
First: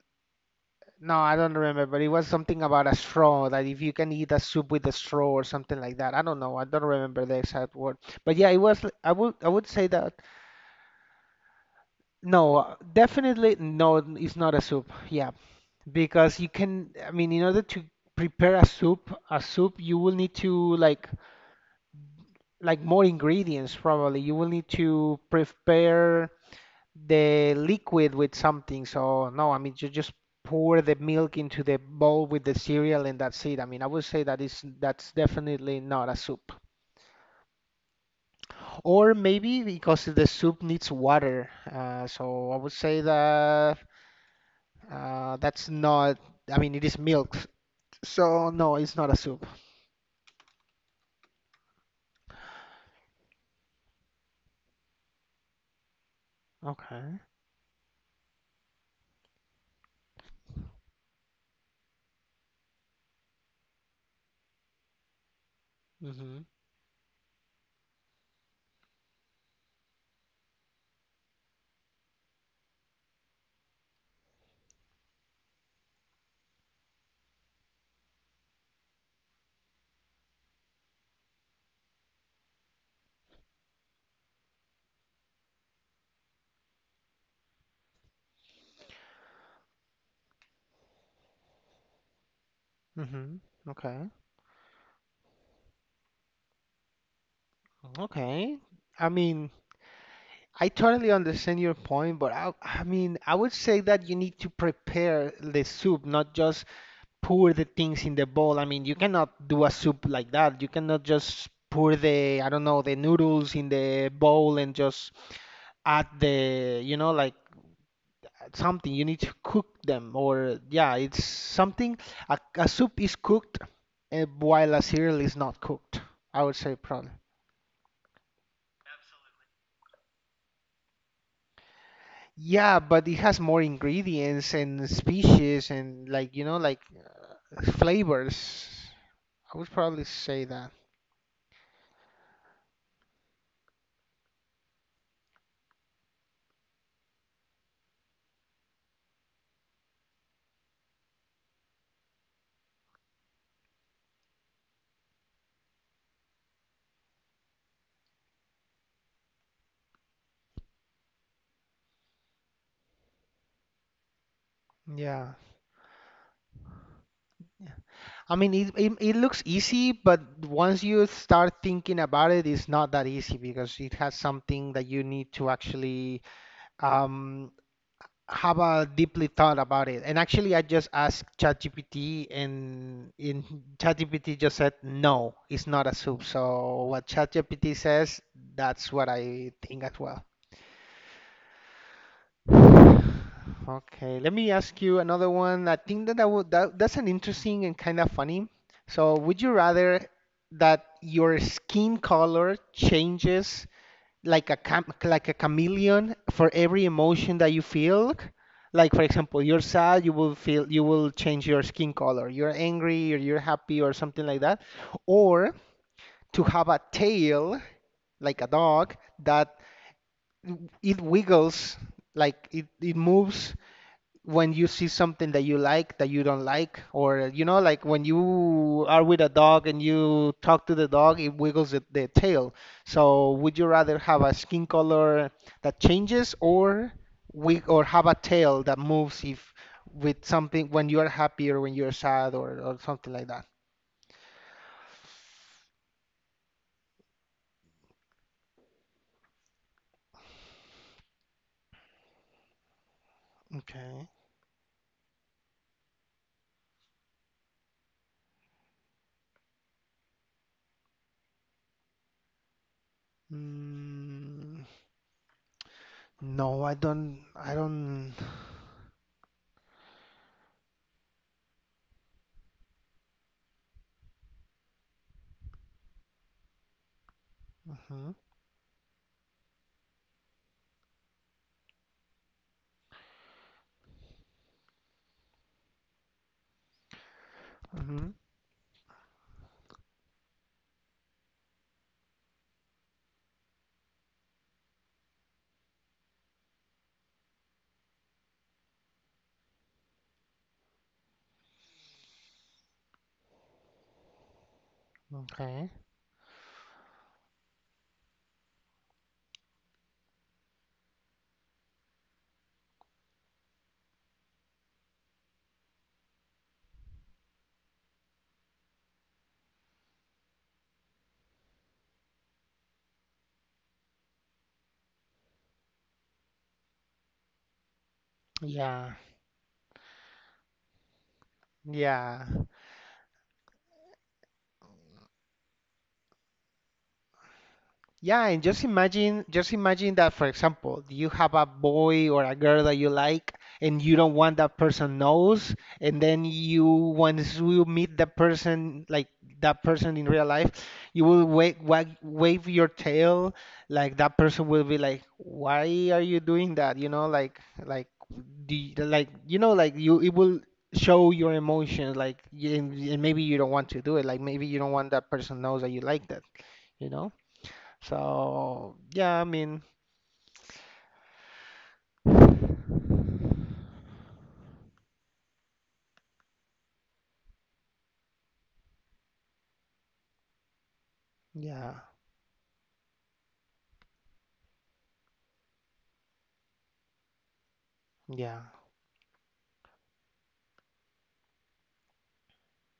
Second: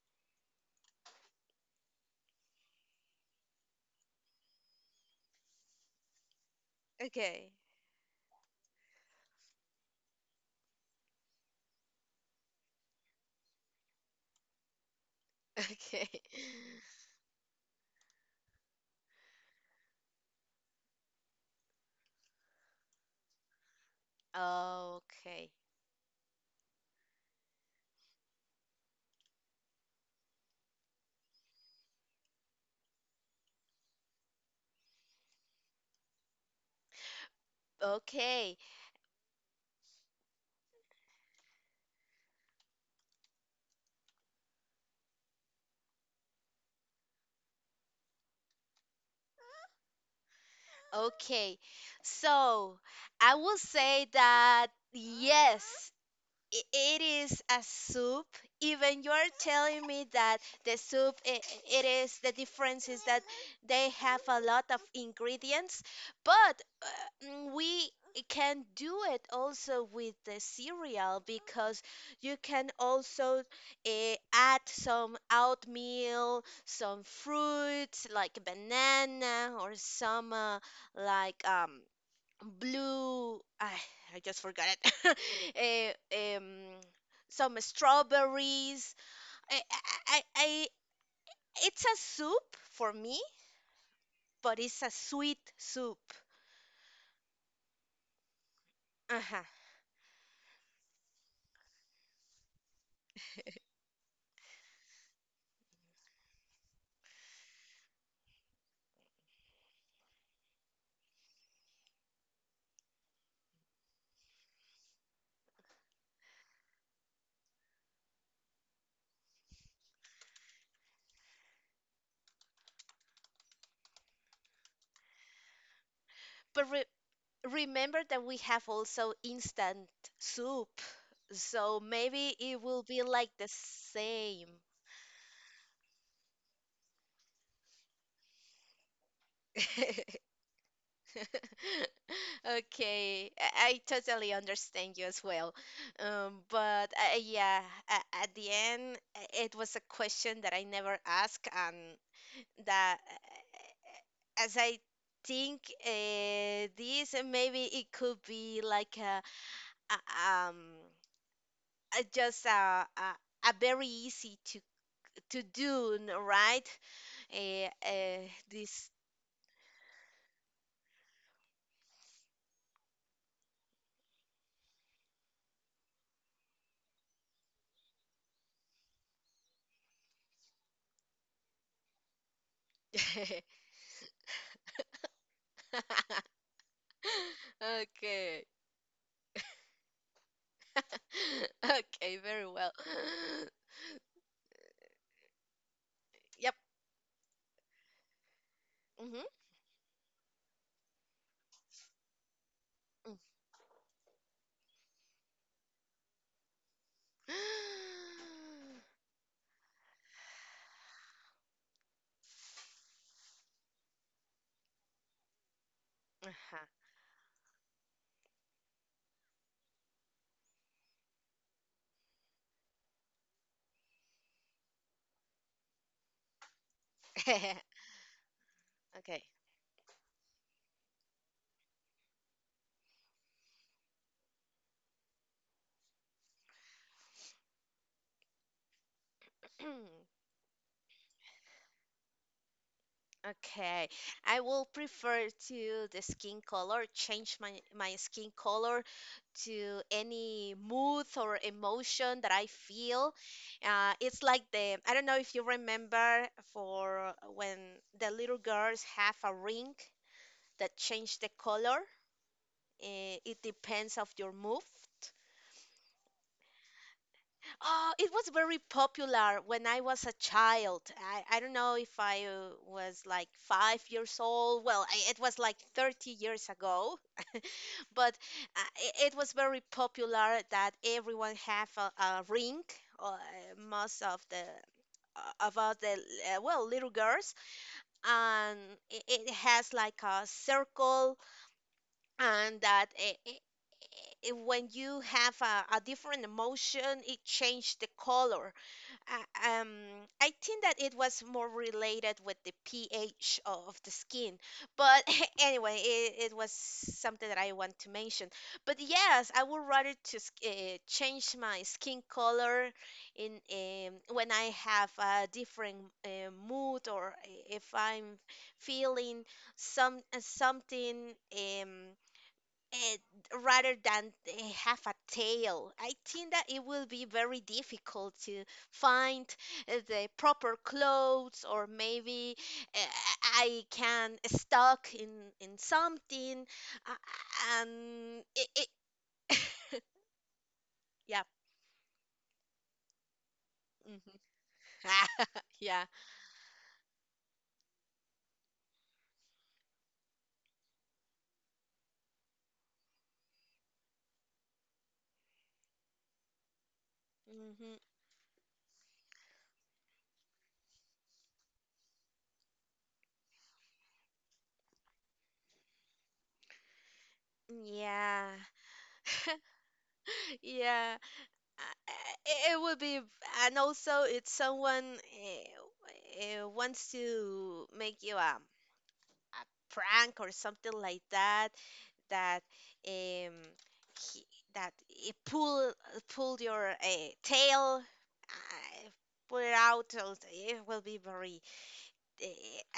No, I don't remember, but it was something about a straw that if you can eat a soup with a straw or something like that. I don't know. I don't remember the
Okay.
exact word, but yeah, it was. l- I would I would say that no, uh, definitely no, it's not a soup. Yeah,
Okay.
because you can. I mean, in order to prepare a soup, a soup you will need to like like more ingredients probably. You will need to
Okay.
prepare the liquid with something. So no, I mean you just pour the milk into the bowl with the cereal and that's it. I mean, I would say that is that's definitely not a soup.
Okay.
Or maybe because the soup needs water. Uh, so I would say that uh, that's not. I mean, it is milk. So no, it's not a soup.
Okay. So I will say that yes, i- it
Okay.
is a soup. Even you're telling me that the soup I it is the difference is that they have a lot of ingredients,
Mm-hmm.
but uh, mm, we can do it also with the cereal because you can also uh, add some oatmeal, some fruits like banana or some uh, like um blue I, I just forgot it. Eh, um, some strawberries. I, I, I, I It's a soup for me,
Mm-hmm. Okay.
but it's a sweet soup.
Okay. I
Uh-huh.
mean. I totally understand your point, but I, I mean, I would say that you need to prepare the soup, not just pour the things in the bowl. I mean, you cannot do a soup like that. You cannot just pour the, I don't know, the noodles in the bowl and just add the, you know, like something. You need to cook them, or yeah, it's something. A, a soup is cooked uh, while a cereal is not cooked. I would
but
say
re-
probably.
Remember that we have also instant soup, so maybe it
Yeah,
will be
but it
like
has
the
more
same.
ingredients and species and like you know like flavors. I would probably say that.
Okay, I, I totally understand you as well. Um, but uh, Yeah, a- at the end, uh, it was a question that I never asked, and that uh, as I think uh, this, uh, maybe it could be like a, a um a, just a, a a very easy to
Yeah.
to do, n- right? Uh,
Yeah.
uh,
I mean, it,
this.
it it looks easy, but once you start thinking about it, it's not that easy because it has something that you need to actually um have a deeply thought about it. And actually, I just asked ChatGPT, and in ChatGPT just said no, it's not a soup. So what ChatGPT says,
Okay.
that's what I think as well.
Okay, very well.
Okay, let me ask you another one. I think that, that, would,
Yep.
that that's an interesting and kind of funny. So,
Mm-hmm.
would you rather that your skin color
Mm.
changes like a cam like a chameleon for every emotion that you feel? Like, for example, you're sad, you will feel you will change your skin color. You're angry or you're happy or something like that. Or to
Uh-huh.
have a tail like a dog that it wiggles, like it, it moves when you see something that you like that you don't like or you know like when you are with
Okay.
a dog and you talk to the dog it wiggles the, the tail. So would you rather have a skin color that changes, or wig or have a tail that moves if with something when you are happy or when you're sad or, or something like that?
Okay. I will prefer to the skin color, change my my skin color to any mood or emotion that I feel. Uh,
Okay.
it's like the I don't know if you remember for when the little girls have a ring that change the color. Eh, it depends of your
mm,
mood.
no, i don't i
Oh, it
don't
was very popular when I was a child. I, I don't know if I uh, was like five years old. Well, I, it was like thirty years ago,
Hmm.
but uh, it, it was very popular that everyone have a, a ring, uh, most of the uh, about the uh, well little girls,
Hmm.
and it, it has like a circle, and that it, it, it- when you have a, a different emotion, it changed the color. I- um, I think that it was more related with the pH of the skin. But
Okay.
anyway, it, it was something that I want to mention. But yes, I would rather to uh, change my skin color in um, when I have a different uh, mood or eh, if I'm feeling some something. Um, it, Rather than they have a tail. I think that it will be very difficult to
Yeah,
find uh, the proper clothes, or
yeah.
maybe uh, I can stuck in in something, uh, and
Yeah, and
it,
just
it
imagine, just imagine that, for example, you
yeah.
have a boy or a girl that you like, and you
Hmm.
don't want that person knows,
Yeah.
and then you once you meet the person, like that person in real life, you will wave, wag wave your tail, like that person will be like, "Why are you doing that?" You know, like
Hmm.
like do you- like you know, like you it will show your emotions, like y- and, and maybe you don't want to do it, like maybe you don't want that person knows that you like that, you know?
Yeah.
So yeah, I mean,
Yeah. Uh, It, it would be, and also it's someone uh, uh, wants to make you a a prank or something like that,
yeah,
that um he, that it pull pulled your uh, tail,
yeah,
uh, put it out, so it will be very uh,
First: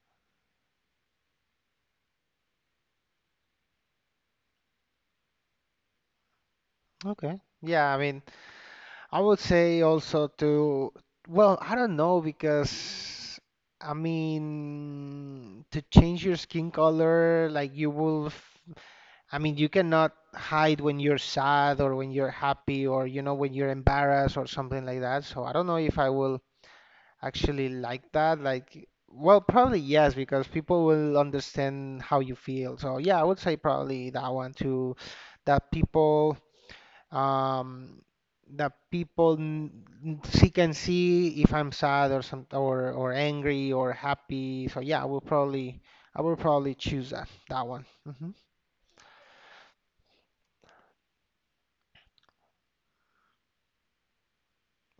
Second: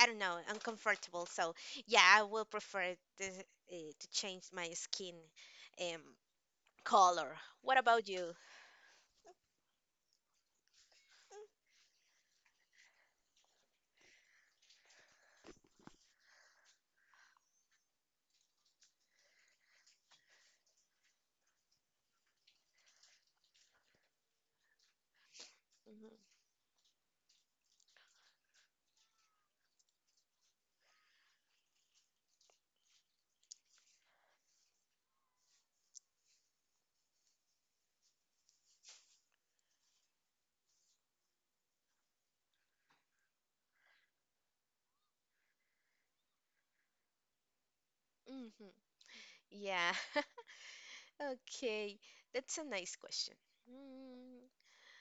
I don't know, uncomfortable. So yeah, I will prefer to, uh, to change my skin um color.
okay,
What
yeah. I
about
mean,
you?
I would say also to, well, I don't know because I mean, to change your skin color, like you will, f- I mean, you cannot hide when you're sad or when you're happy or you know when you're embarrassed or something like that. So I don't know if I will actually like that? Like, well, probably yes, because people will understand how you feel. So yeah, I would say probably that one too, that people um that people n- n- see can see if I'm sad or some or or angry or happy. So yeah, I will probably I will probably choose that that one. Mm-hmm.
Hmm. Yeah. Okay, that's a nice question.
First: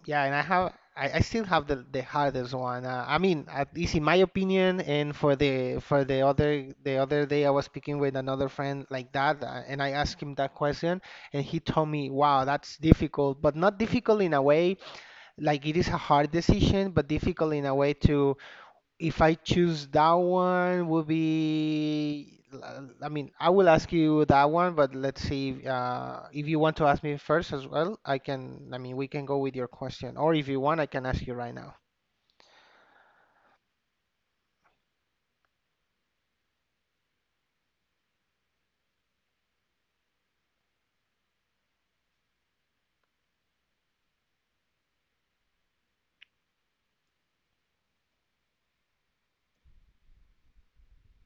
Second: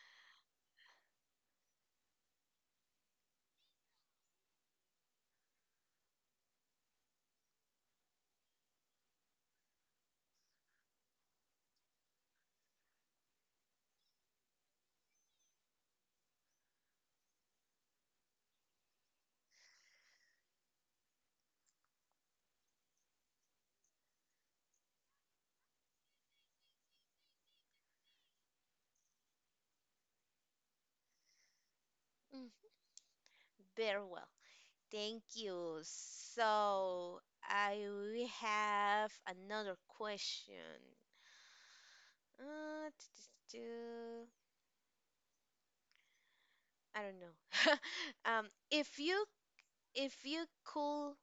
Yeah, and I have I, I still have the the hardest one. Uh, I mean, at least in my opinion, and for the for the other the other day I was speaking with another friend like that, uh, and I asked him that question, and he told me, "Wow, that's difficult, but not difficult in a way like it is a hard decision, but difficult in a way to if I choose that one, would be. uh, I mean, I will ask you that one, but let's see. Uh, if you want to ask me first as well, I can. I mean, we can go with your question, or if you want, I can ask you right now."
Mhm. Very well. Thank you. So I we have another question. Uh, t- t- t- I don't know. Um, if you if you could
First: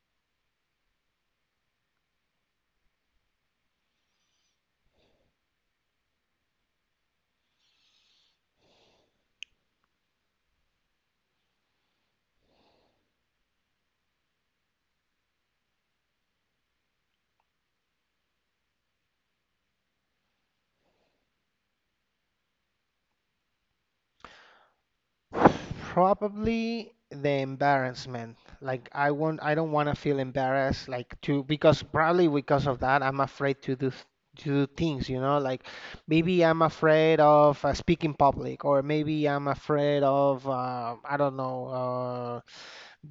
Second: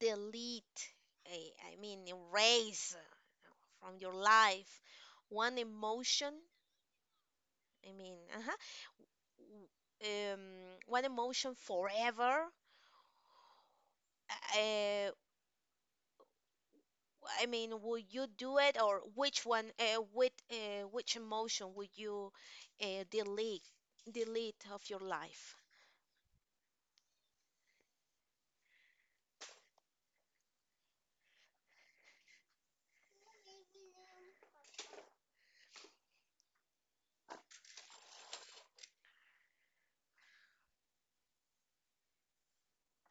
delete, I, I mean erase from your life one emotion, I mean, uh-huh, w- um, one emotion forever, uh, I mean, would you do it, or which one, uh, with uh, which emotion would you uh, delete delete of your life?
Probably the embarrassment. Like I won't, I don't want to feel embarrassed. Like to because probably because of that, I'm afraid to do th- to do things. You know, like maybe I'm afraid of uh, speaking public, or maybe I'm afraid of uh, I don't know, uh,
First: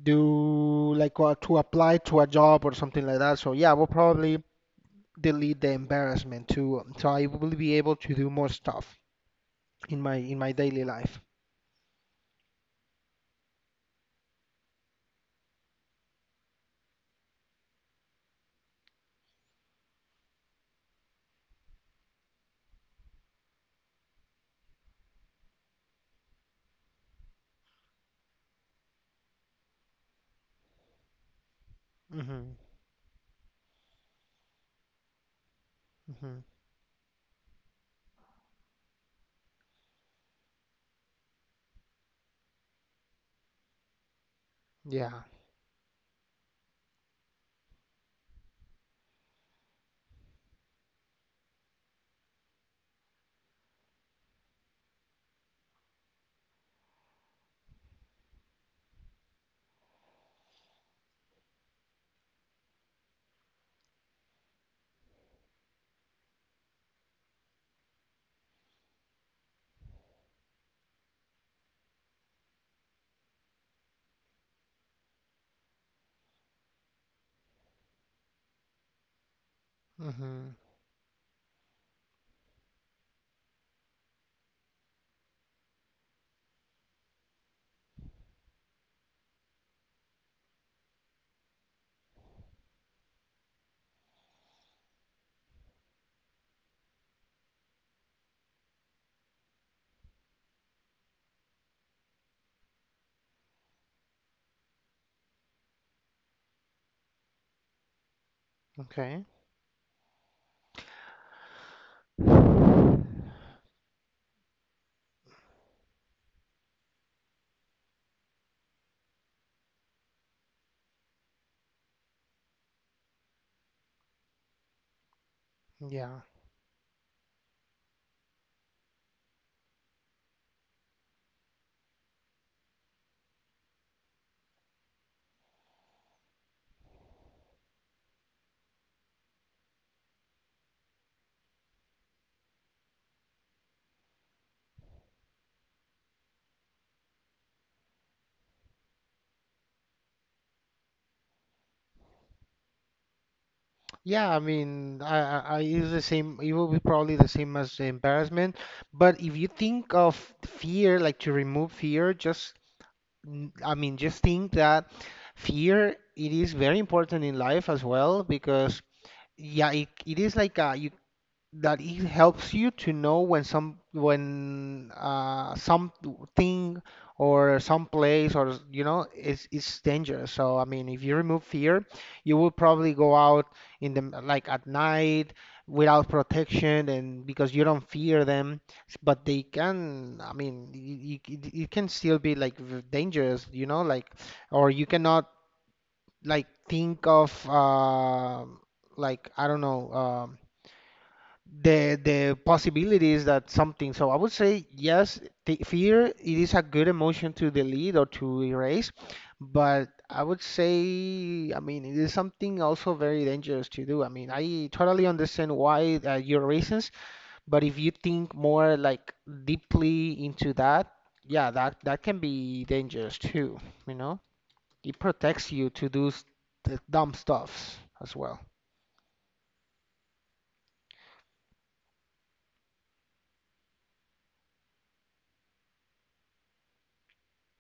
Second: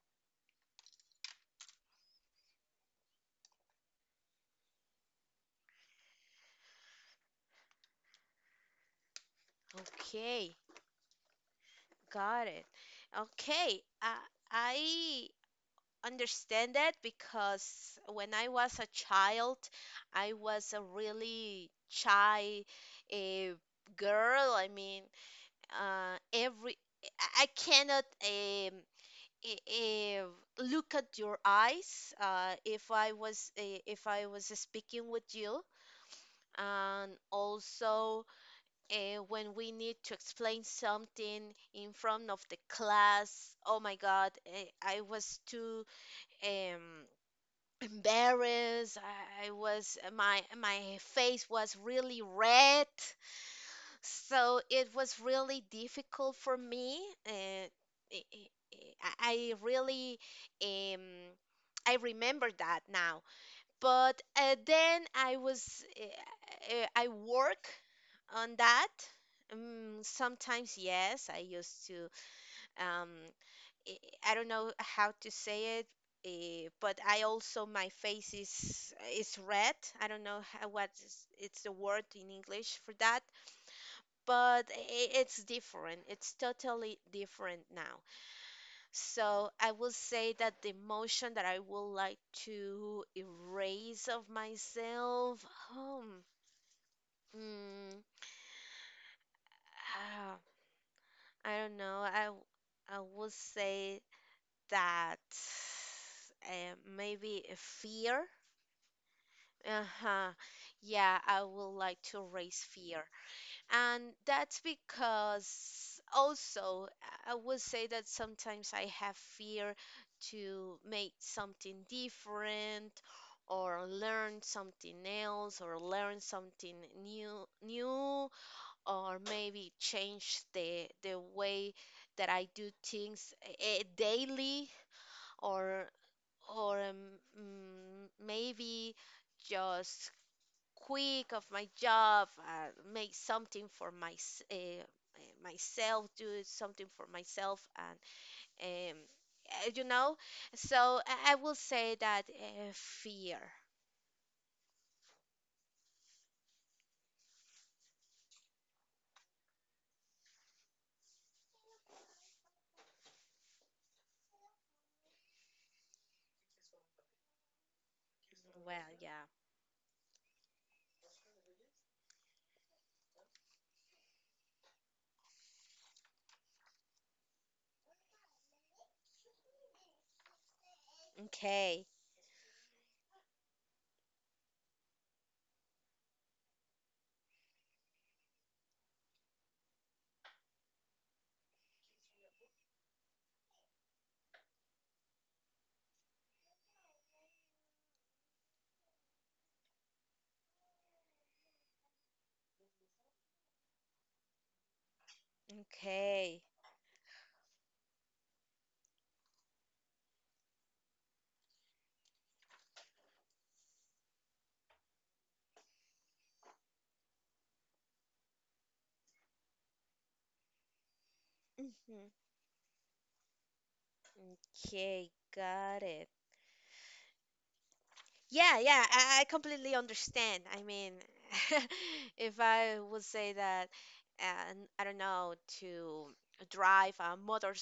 do like uh, to apply to a job or something like that. So yeah, we will probably delete the embarrassment too, so I will be able to do more stuff in my in my
Okay,
daily life.
got it. Okay, I I understand that because when I was a child, I was a really shy uh, girl. I mean, uh, every I I cannot. Um, i- if look at your eyes uh,
Hmm.
if i was eh, if I was speaking with you,
Hmm.
and also uh, when we need to explain something in front of the class, oh my god, eh, I
Yeah.
was too um embarrassed. i I was, my my face was really red, so it was really difficult for me. Uh, I I- I really, um, I remember that now. But uh, then I was, uh, uh, I work on that. Um, sometimes yes, I used to. Um, I I don't know how to say it. Uh, but I also my face is is red. I don't know
Hmm.
how, what is, it's the word in English for that, but i- it's different. It's totally different now. So I will say that the emotion that I would like to erase of myself, um, mm, ah, I don't know. I w- I would say that uh, maybe a fear.
Okay.
Uh-huh. Yeah, I would like to raise fear, and that's because also I would say that sometimes I have fear to make something different or learn something else or learn
Yeah.
something new new, or maybe change the the way that I do things, eh, daily, or or um, mm, maybe just quick of my job, uh, make something for my, uh, uh, myself, do something for myself, and um, uh, you know. So I, I will say that uh, fear.
Yeah, I mean, I, I I use the same, it will be probably the same as the embarrassment. But if you think of fear, like to remove fear, just, n- I mean, just think that fear, it, is very important in life as well because,
Well, yeah.
yeah, it, it is like a, you that it helps you to know when some when uh, something or some place or you know it's it's dangerous. So I mean, if you remove
Okay.
fear, you will probably go out in the m- like at night without protection and because you don't fear them. s- But they can, I mean, y- y- it, it can still be like v- dangerous, you know, like or you cannot like think of uh, like I don't know. Um, the the possibilities that something, so I would say yes, the fear it
Okay.
is a good emotion to delete or to erase, but I would say I mean it is something also very dangerous to do. I mean, I totally understand why uh, your reasons, but if you think more like deeply into that, yeah, that that
Hmm.
can be dangerous too, you know. It
Okay.
protects you
Got
to do
it.
s- the dumb stuffs as well.
Yeah, yeah, I, I completely understand. I mean, if I would say that, and I don't know, to drive a motor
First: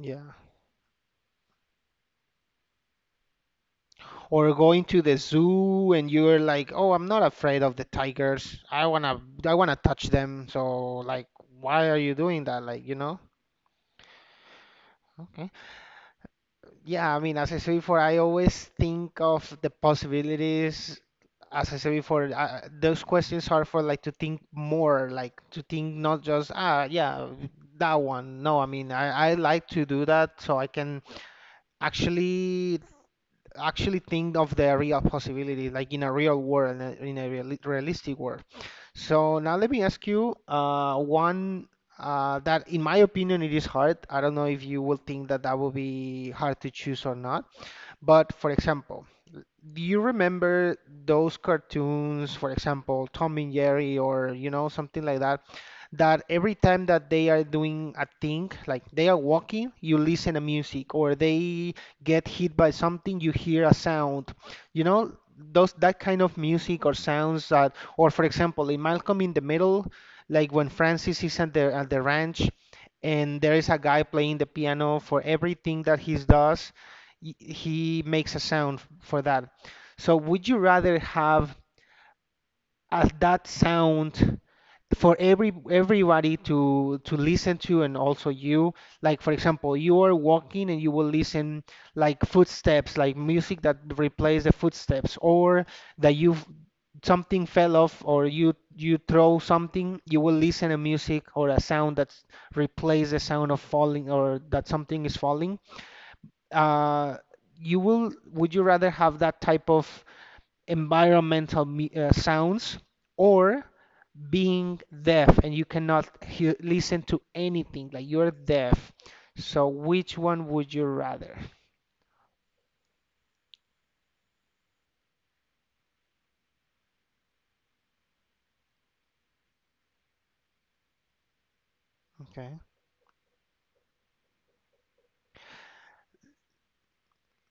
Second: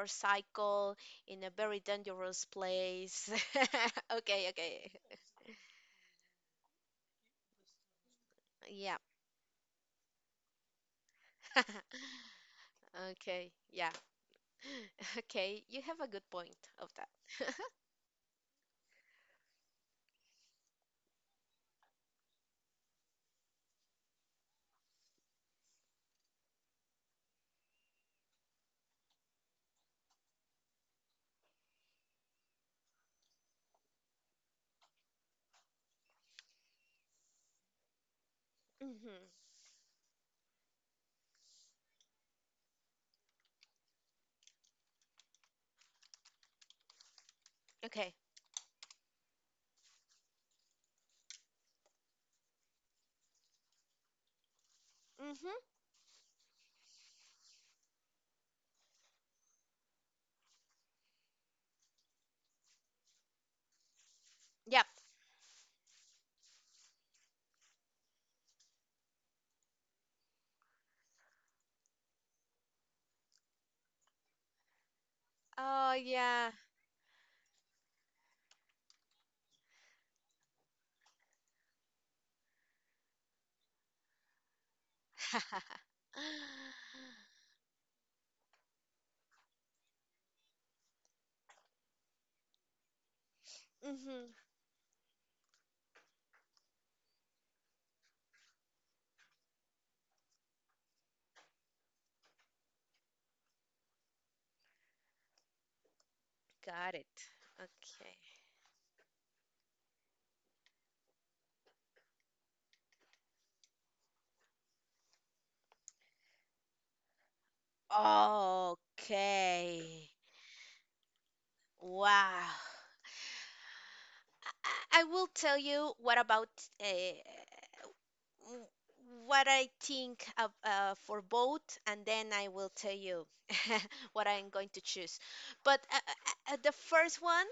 Yeah,
in a very dangerous place. Okay,
or going
okay,
to the zoo and you're like, "Oh, I'm not afraid of the tigers. I
yeah,
wanna I wanna touch them." So like, why are you doing that? Like, you know?
okay, yeah,
Okay.
okay. You have a good point of
Yeah, I mean,
that.
as I said before, I always think of the possibilities. As I said before, uh, those questions are for like to think more, like to think not just, ah, yeah, that one. No, I mean, I, I like to do that so I can actually actually think of the real possibility, like in a real world, in a, in a reali- realistic world.
Hmm.
So now let me ask you uh, one uh, that, in my opinion, it is hard. I don't know if you will think that that will be hard to choose or not.
Okay.
But for example, do you remember those cartoons, for example, Tom and Jerry or you know something like that,
Mm-hmm.
that every time that they are doing a thing, like they are walking, you listen to music, or they get hit by something, you hear a sound, you
Yep.
know, those that kind of music or sounds that, or for example, in Malcolm in the Middle, like when Francis is at the at the ranch, and there is a guy playing the piano for everything
Oh
that he
yeah.
does, y- he makes a sound f- for that. So would you rather have as that sound for every everybody to to listen to and also you? Like for example, you are walking and you will listen like footsteps, like music that
Mm-hmm.
replaces the footsteps, or that you f- something fell off or you you throw something, you will listen to music or a sound that replaces the sound of falling or that something is falling.
Got
Uh,
it.
you will
Okay.
Would you rather have that type of environmental me- uh, sounds or being deaf and you cannot hear, listen to anything like you're deaf, so
Okay.
which one would you rather?
Wow. I, I will tell you what about uh, w- what I think of, uh, for both, and then I
Okay.
will tell you what I'm going to choose. But uh, uh, uh, the first one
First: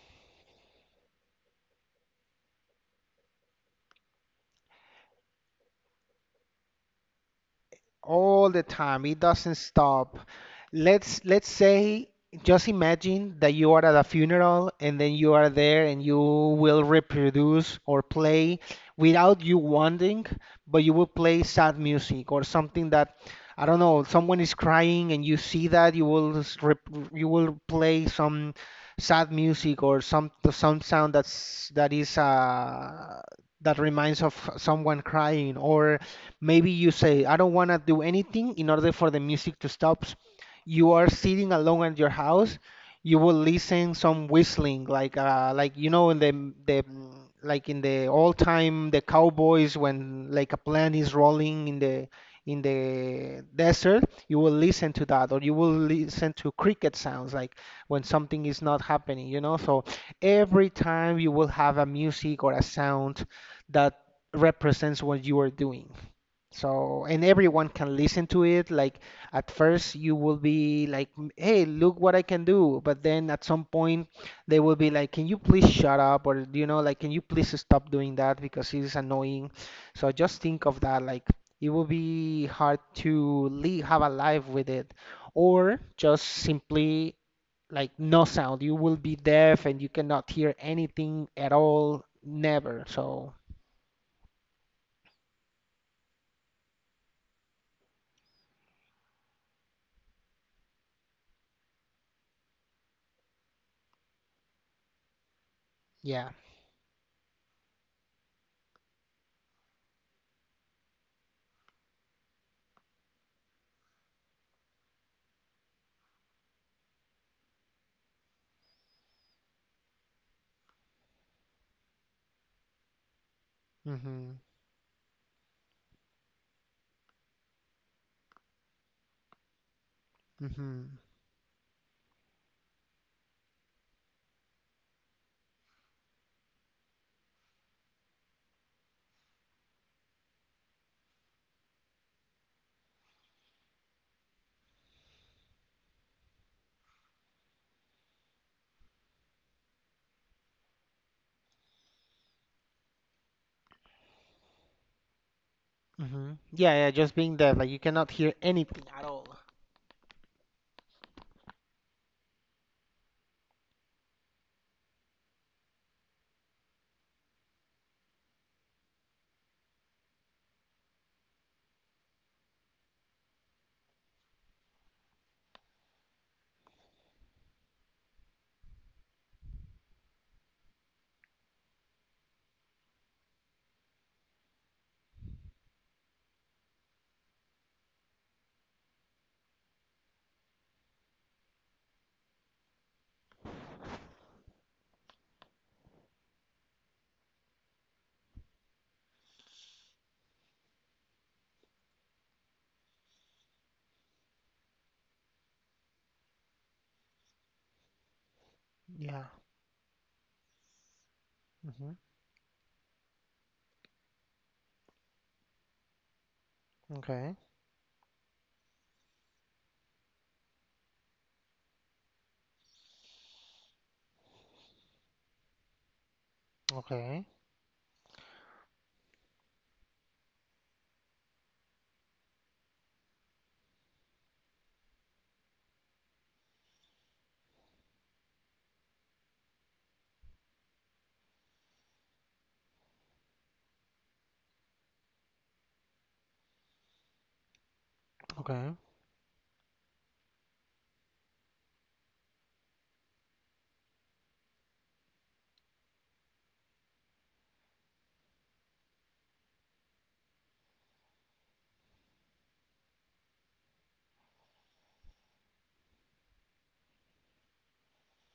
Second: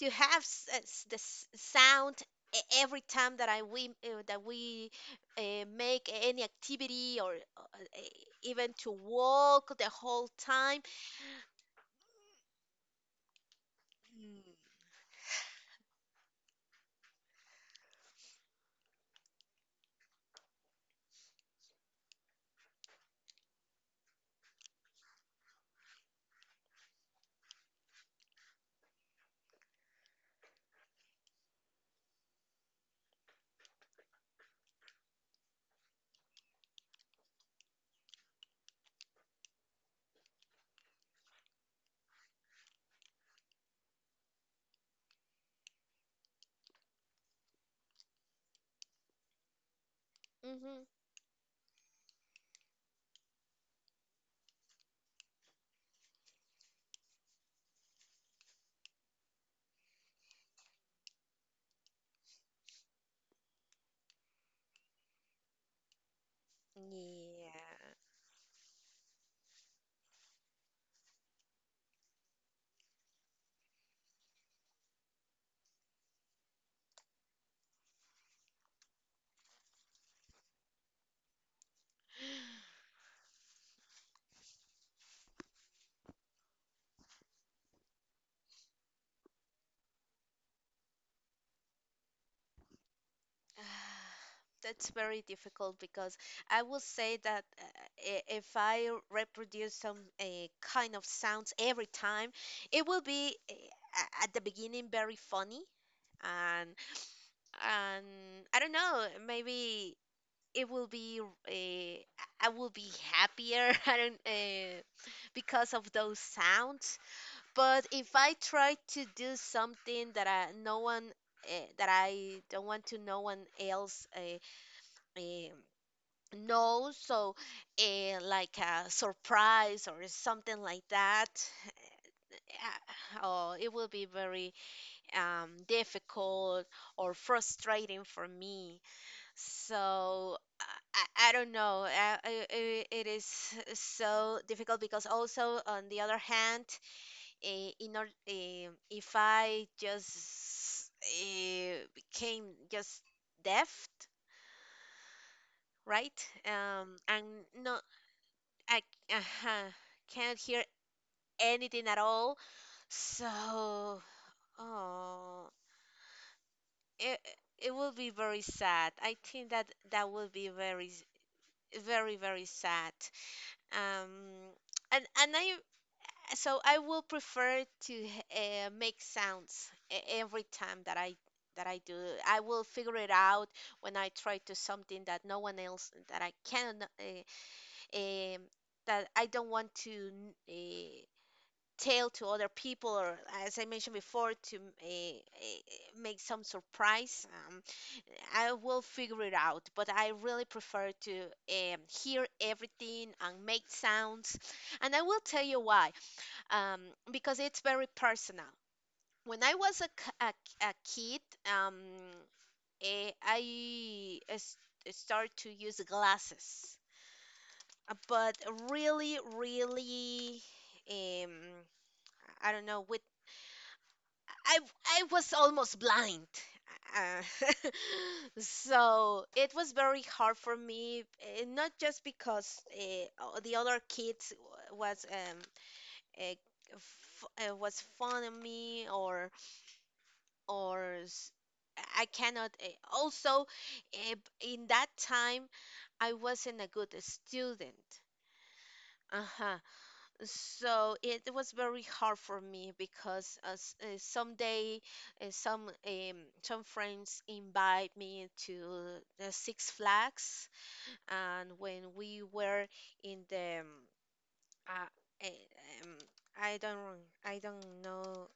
to have s- uh, s- the s- sound e- every time that I we uh, that we uh, make any activity or uh, uh,
All the
even to
time. It doesn't
walk the
stop.
whole time.
Let's let's say, just imagine that you are at a funeral and then you are there and you will reproduce or play without you wanting, but you will play sad music or something that, I don't know, someone is crying and you see that you will s- rep, you will play some sad music or some some sound that's that is uh that reminds of someone crying. Or maybe you say, I don't want to do anything in order for the music to stop. You are sitting alone at your house. You will listen some whistling, like uh, like you know in the the like in the old time, the cowboys, when like a
Hmm.
plant is rolling in the in the desert, you will listen to that, or you will listen to cricket sounds, like when something is not happening, you know. So every time you will have a music or a sound that represents what you are doing. So, and everyone
Yeah.
can listen to it. Like at first you will be like, "M- "Hey, look what I can do." But then at some point they will be like, "Can you please shut up?" Or, you know, like, "Can you please stop doing that because it is annoying." So just think of that. Like it will be hard to live, have a life with it. Or just simply like no sound. You will be deaf and you cannot hear anything at all, never. So,
That's very difficult because I will say that uh, i- if I reproduce some uh, kind of sounds every time, it will be uh, a- at the beginning very funny,
yeah.
and and I don't know, maybe it will be uh, I will be happier. I don't uh, because of those sounds. But if I try to do something that I, no one uh, that I don't want to no one else
Mm-hmm.
uh, um, no, so uh, like a surprise or something
Mm-hmm.
like that, uh, oh, it will be very um, difficult or frustrating for me. So uh, I, I don't know. Uh, it, it is so difficult because also on the other hand, uh, in or, um if I just uh, became just deaf, right?
Hmm. Yeah, yeah,
Um,
just
I'm
being there, like you
not
cannot hear
I
anything at all.
uh can't hear anything at all. So, oh, it it will be very sad. I think that that will be very s- very very sad. Um, and and I So I will prefer to uh, make sounds e- every time that I that I do. I will figure it out when I try to something that no one else that I can uh, um that I don't want to. Uh, Tell to other people, or as I mentioned before, to uh, uh, make some surprise. Um, I will figure it out, but I really prefer to um, hear everything and make sounds. And I will tell you why, um, because it's very personal.
Yeah.
When I was a, k- a k- a kid, um,
Mm-hmm.
eh, I s- started to use glasses.
Okay.
Uh, but really, really, um, I don't know, with. I I was almost blind. Uh,
Okay.
so it was very hard for me, eh, not just because uh, the other kids w- was um uh, f uh, was fun of me, or or s- I cannot. Uh, also, uh, in that time, I wasn't a good student.
Okay.
Uh So it it was very hard for me because uh, s- uh, someday uh, some um, some friends invite me to the Six Flags, and when we were in the um, uh, eh, um, I don't I don't know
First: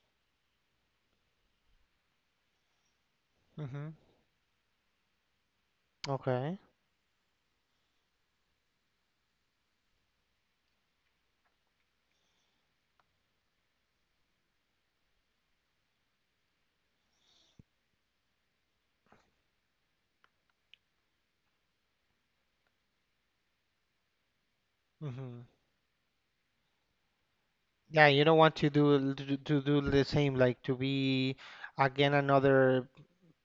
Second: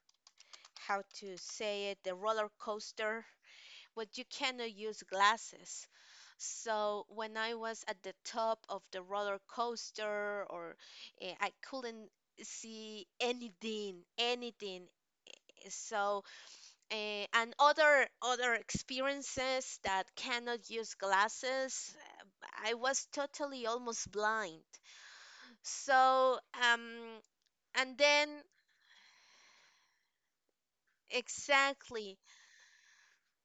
how to say it, the roller coaster,
Mm-hmm.
but you cannot use glasses.
Okay.
So when I was at the top of the roller coaster, or uh, I couldn't see anything, anything. So uh, and other other experiences that cannot use glasses, uh, I was totally almost blind.
Mm-hmm.
So um and
Yeah, you don't
then
want to do to, do- to do the same, like to be again
exactly
another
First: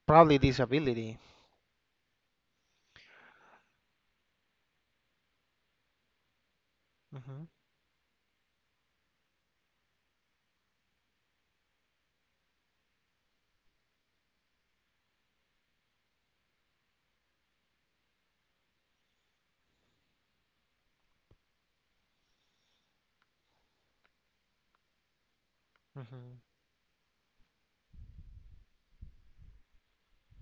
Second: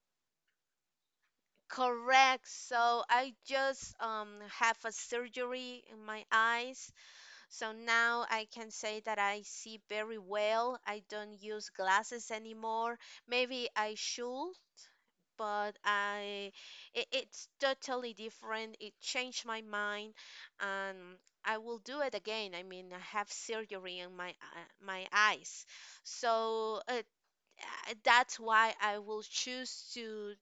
probably disability.
correct. So I just um have a surgery in my eyes. So now I can say that I see very well. I don't use glasses anymore. Maybe I should, but I it, it's totally different. It changed my mind, and I will do it again. I mean, I have surgery in my uh, my eyes. So
Mm-hmm.
uh, uh, that's why I will choose to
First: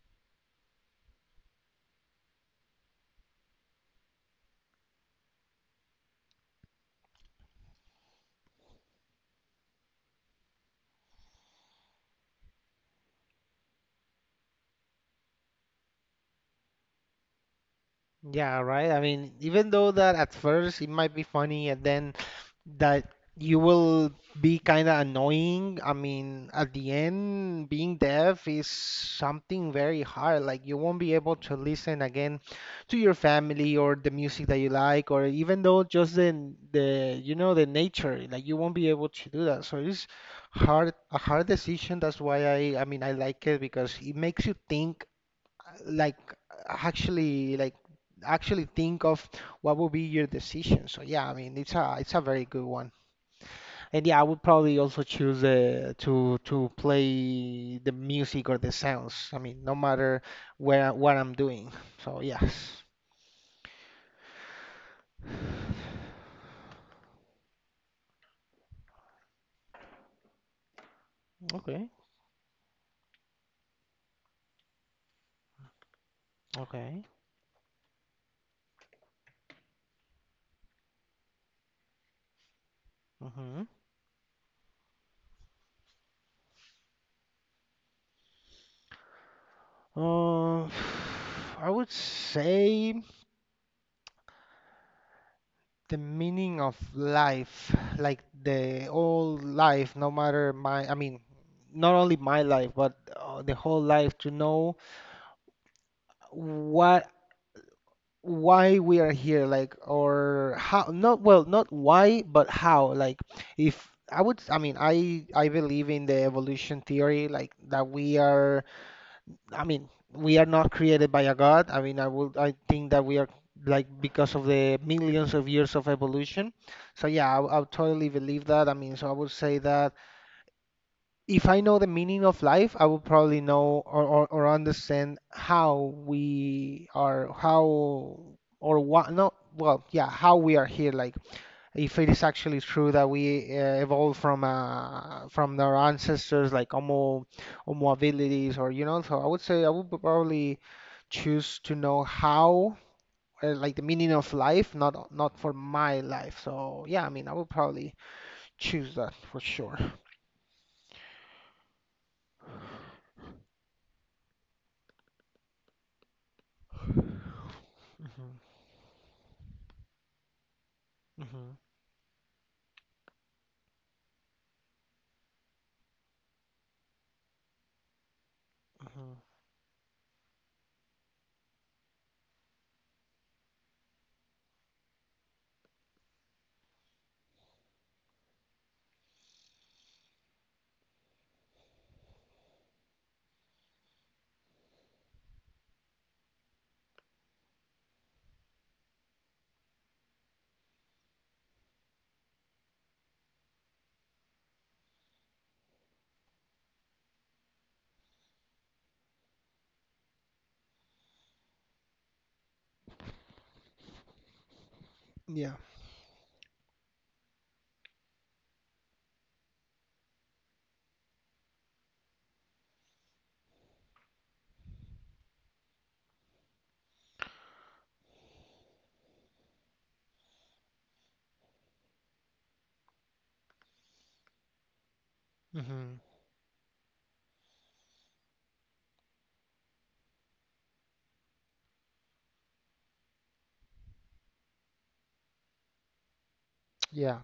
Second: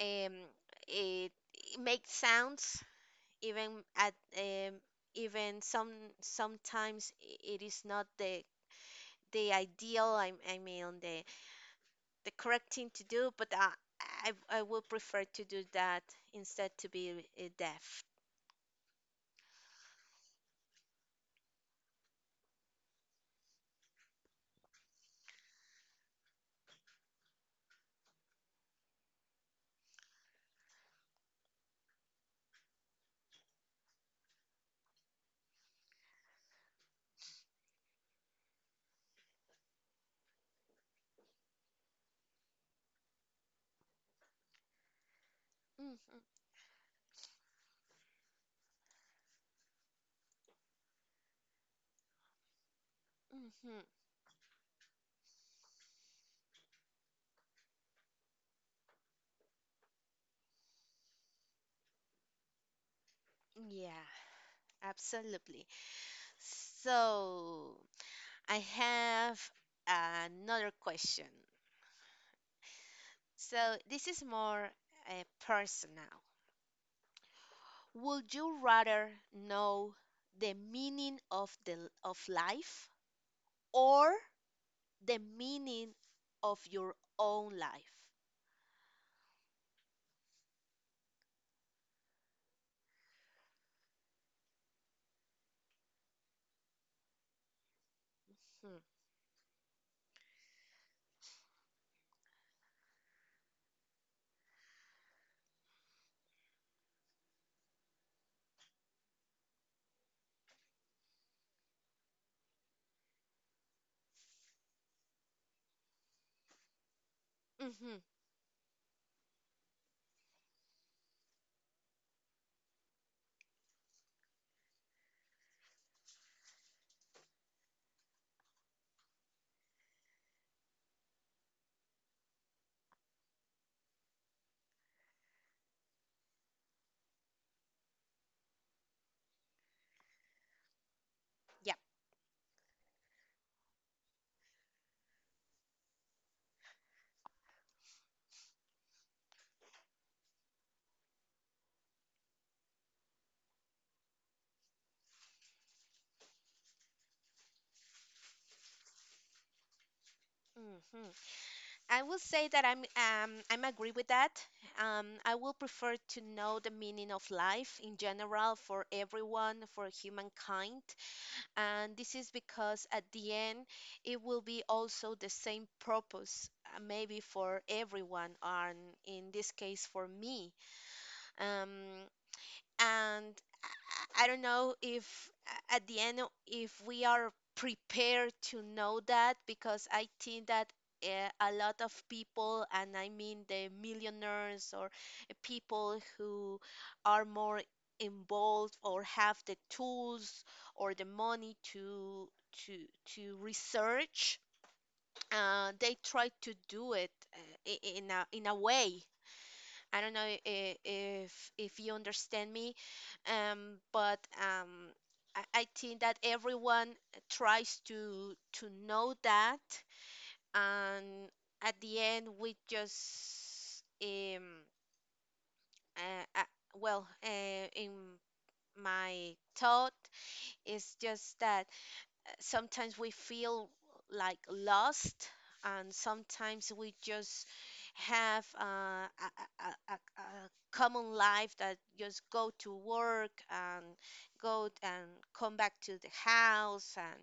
um it, make sounds even at um, even some sometimes i- it is not the the ideal. I, I mean the the correct thing to do, but I, I I would prefer to do that instead to be uh, deaf.
Yeah, right. I mean, even though that at first it might be funny and then that you will be kind of annoying, I mean, at the end, being deaf is something very hard. Like, you won't be able to listen again to your family or the music that you like, or even though just the, the, you know, the nature, like, you won't be able to do that. So it's hard, a hard decision. That's why I, I mean, I like it because it makes you think like
Hmm.
actually like actually think of what would be your decision. So yeah, I mean it's a it's a very good one.
Hmm.
And yeah, I would probably also choose uh, to to play the music or the sounds. I mean, no matter where what I'm doing. So yes.
Yeah, absolutely. So I have another question.
Okay.
So this is more uh, personal.
Okay.
Would you rather know the meaning of the of life,
Mm-hmm.
or the meaning of your own life?
Uh, I would say the meaning of life, like
Hmm.
the whole life, no matter my, I mean, not only my life, but uh, the whole life to know what, why we are here, like, or how, not, well, not why, but how, like, if I would, I mean, I, I believe in the evolution theory, like, that
Mm-hmm.
we are I mean, we are not created by a god. I mean, I would I think that we are like because of the millions of years of evolution. So yeah, I I would totally believe that. I mean, so I would say that if I know the meaning of life, I would probably know or, or, or understand how we are, how or what, no, well, yeah, how we are here, like
Yeah.
if it is actually true that we uh, evolved from uh, from our ancestors like homo homo abilities or you know. So I would say I would probably choose to know how, uh, like the meaning of life, not not for my life. So yeah, I mean I would probably choose that for sure.
Mm-hmm. I will say that I'm um I'm agree with that. Um, I will prefer to know the meaning of life in
Hmm.
general for everyone, for humankind,
Hmm.
and this is because at the end it will be also the same purpose, uh, maybe for everyone, and
Hmm.
in this case for me. Um, and I don't know if a- at the end o- if we are prepared to know that, because I think that uh, a lot of people, and I mean the millionaires, or uh, people who are more involved or have the tools or the money to to to research. Uh, they try to do it uh, i- in a in a way. I don't know if if, if you understand me. Um, but um, I,
Yeah.
I think that everyone tries to to know that, and at the end we just um uh, uh, well uh, in my thought is just that sometimes we feel like lost, and
Hmm.
sometimes we just have uh, a, a, a, a a common life that just go to work and go t- and come back to the house,
Yeah.
and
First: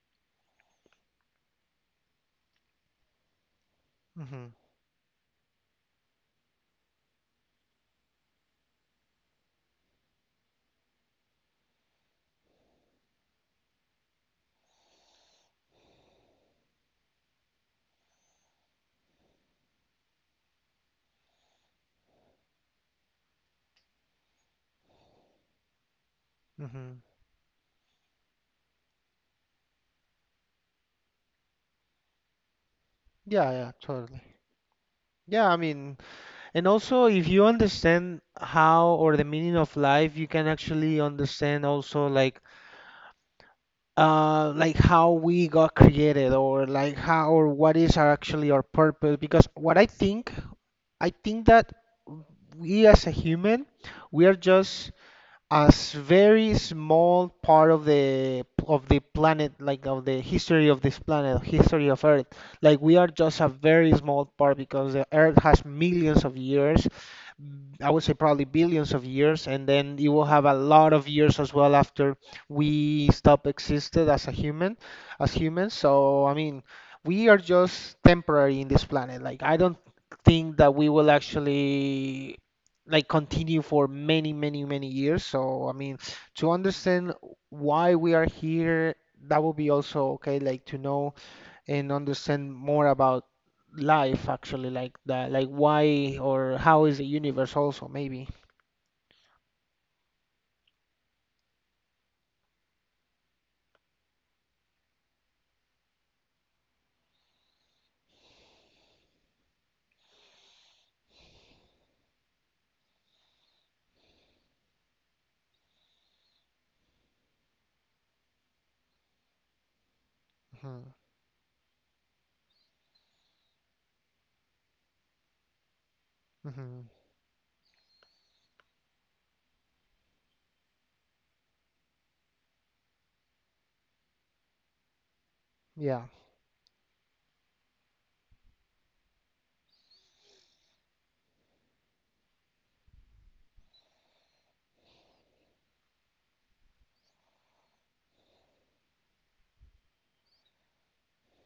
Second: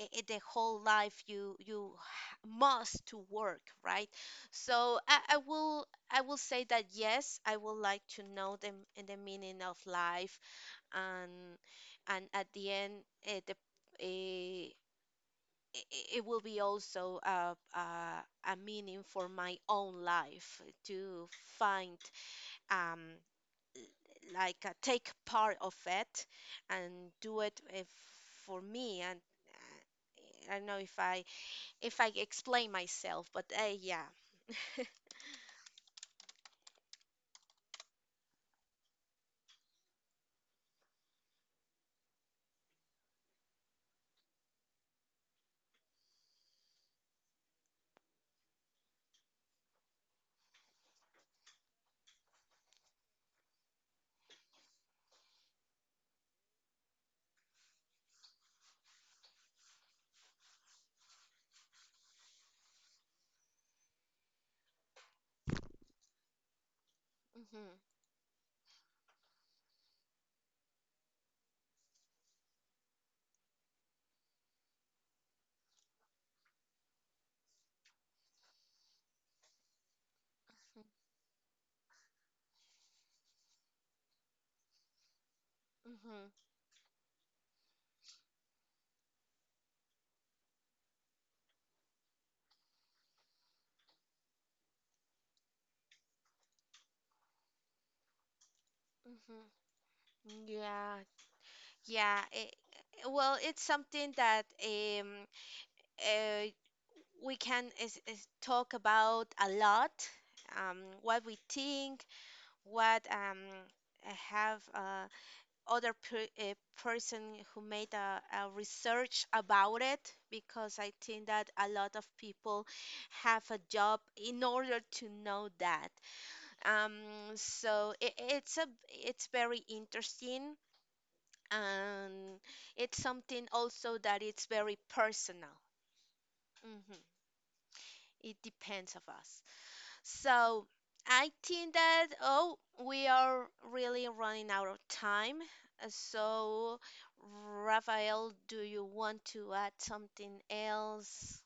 i i- the whole life you you h- must to work, right?
Hmm.
So I, I will I will say that yes, I would like to know the, m- the meaning of life, and and at the end it the eh, I- I- it will be also a, a, a meaning for my own life to find um, like uh, take part of it
Hmm.
and do it eh, for me, and uh, I don't know if I, if I explain myself, but
Yeah, yeah,
uh, yeah.
totally. Yeah, I mean, and also, if you understand how or the meaning of life, you can actually understand also like uh like how we got created or like how or what is our actually our purpose. Because what I think, I think that we as a human, we are just as very small part of the of the planet, like of the history of this planet, history of earth. Like we are just a very small part because the earth has millions of years, b- I would say probably billions of years, and then you will have a lot of years as well after we stop existed as a human, as humans. So I mean we are just temporary in this planet. Like I don't think that
Mm-hmm,
we will actually like continue for many, many, many years. So, I mean,
mm-hmm,
to understand why we are here, that would be also okay, like to know and understand more about life actually, like that, like why or how is the universe also maybe.
mm-hmm. Yeah, yeah, eh, eh, well, it's something that um, uh, we can is, is talk about a lot. Um, what we think, what um, have uh, other per, a person who made a, a research about it, because
Hmm.
I think that a lot of people have a job in order to know that.
Hmm.
um, so it, it's a it's very interesting, and it's something also that it's very personal.
Yeah.
Mhm. It depends of us. So I think that, oh, we are really running out of time. Uh, So Rafael, do you want to add something else?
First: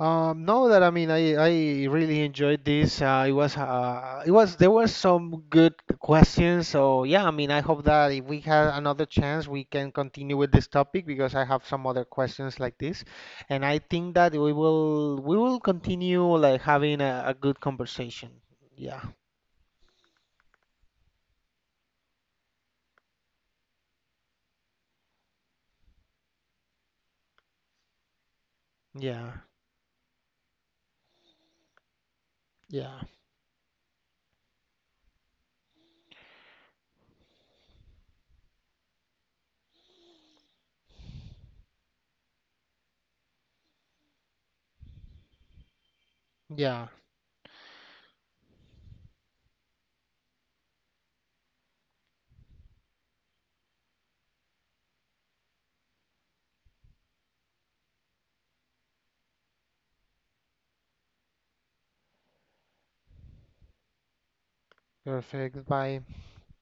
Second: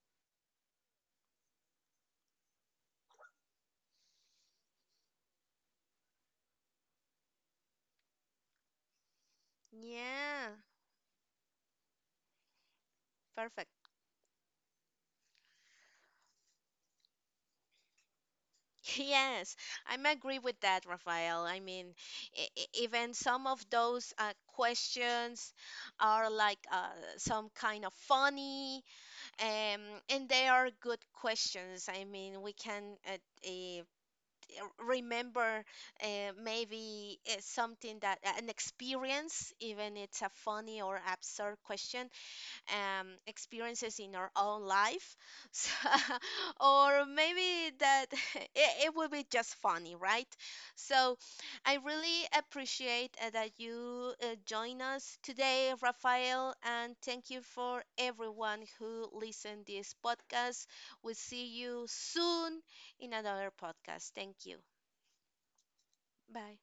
Um, no, that I mean, I, I really enjoyed this. Uh, it was uh, it was there were some good questions. So yeah, I mean, I hope that if we had another chance, we can continue
Yeah,
with this topic because I have some other questions like this, and
perfect.
I think that we will we will continue like having a, a good conversation. Yeah,
Yes, I'm agree with that, Rafael. I mean, e- e- even some of those uh, questions are like uh, some kind of funny,
yeah,
um, and they are good questions. I mean, we can
yeah,
uh, r- remember uh, maybe uh, something that uh, an experience, even it's a funny or absurd question, um experiences in our own life. So,
yeah.
or maybe that it, it will be just funny, right? So I really appreciate uh, that you uh, join us today, Rafael, and thank you for everyone who listened this podcast. We'll see you soon in another podcast. Thank you.
Perfect. Bye.
Bye.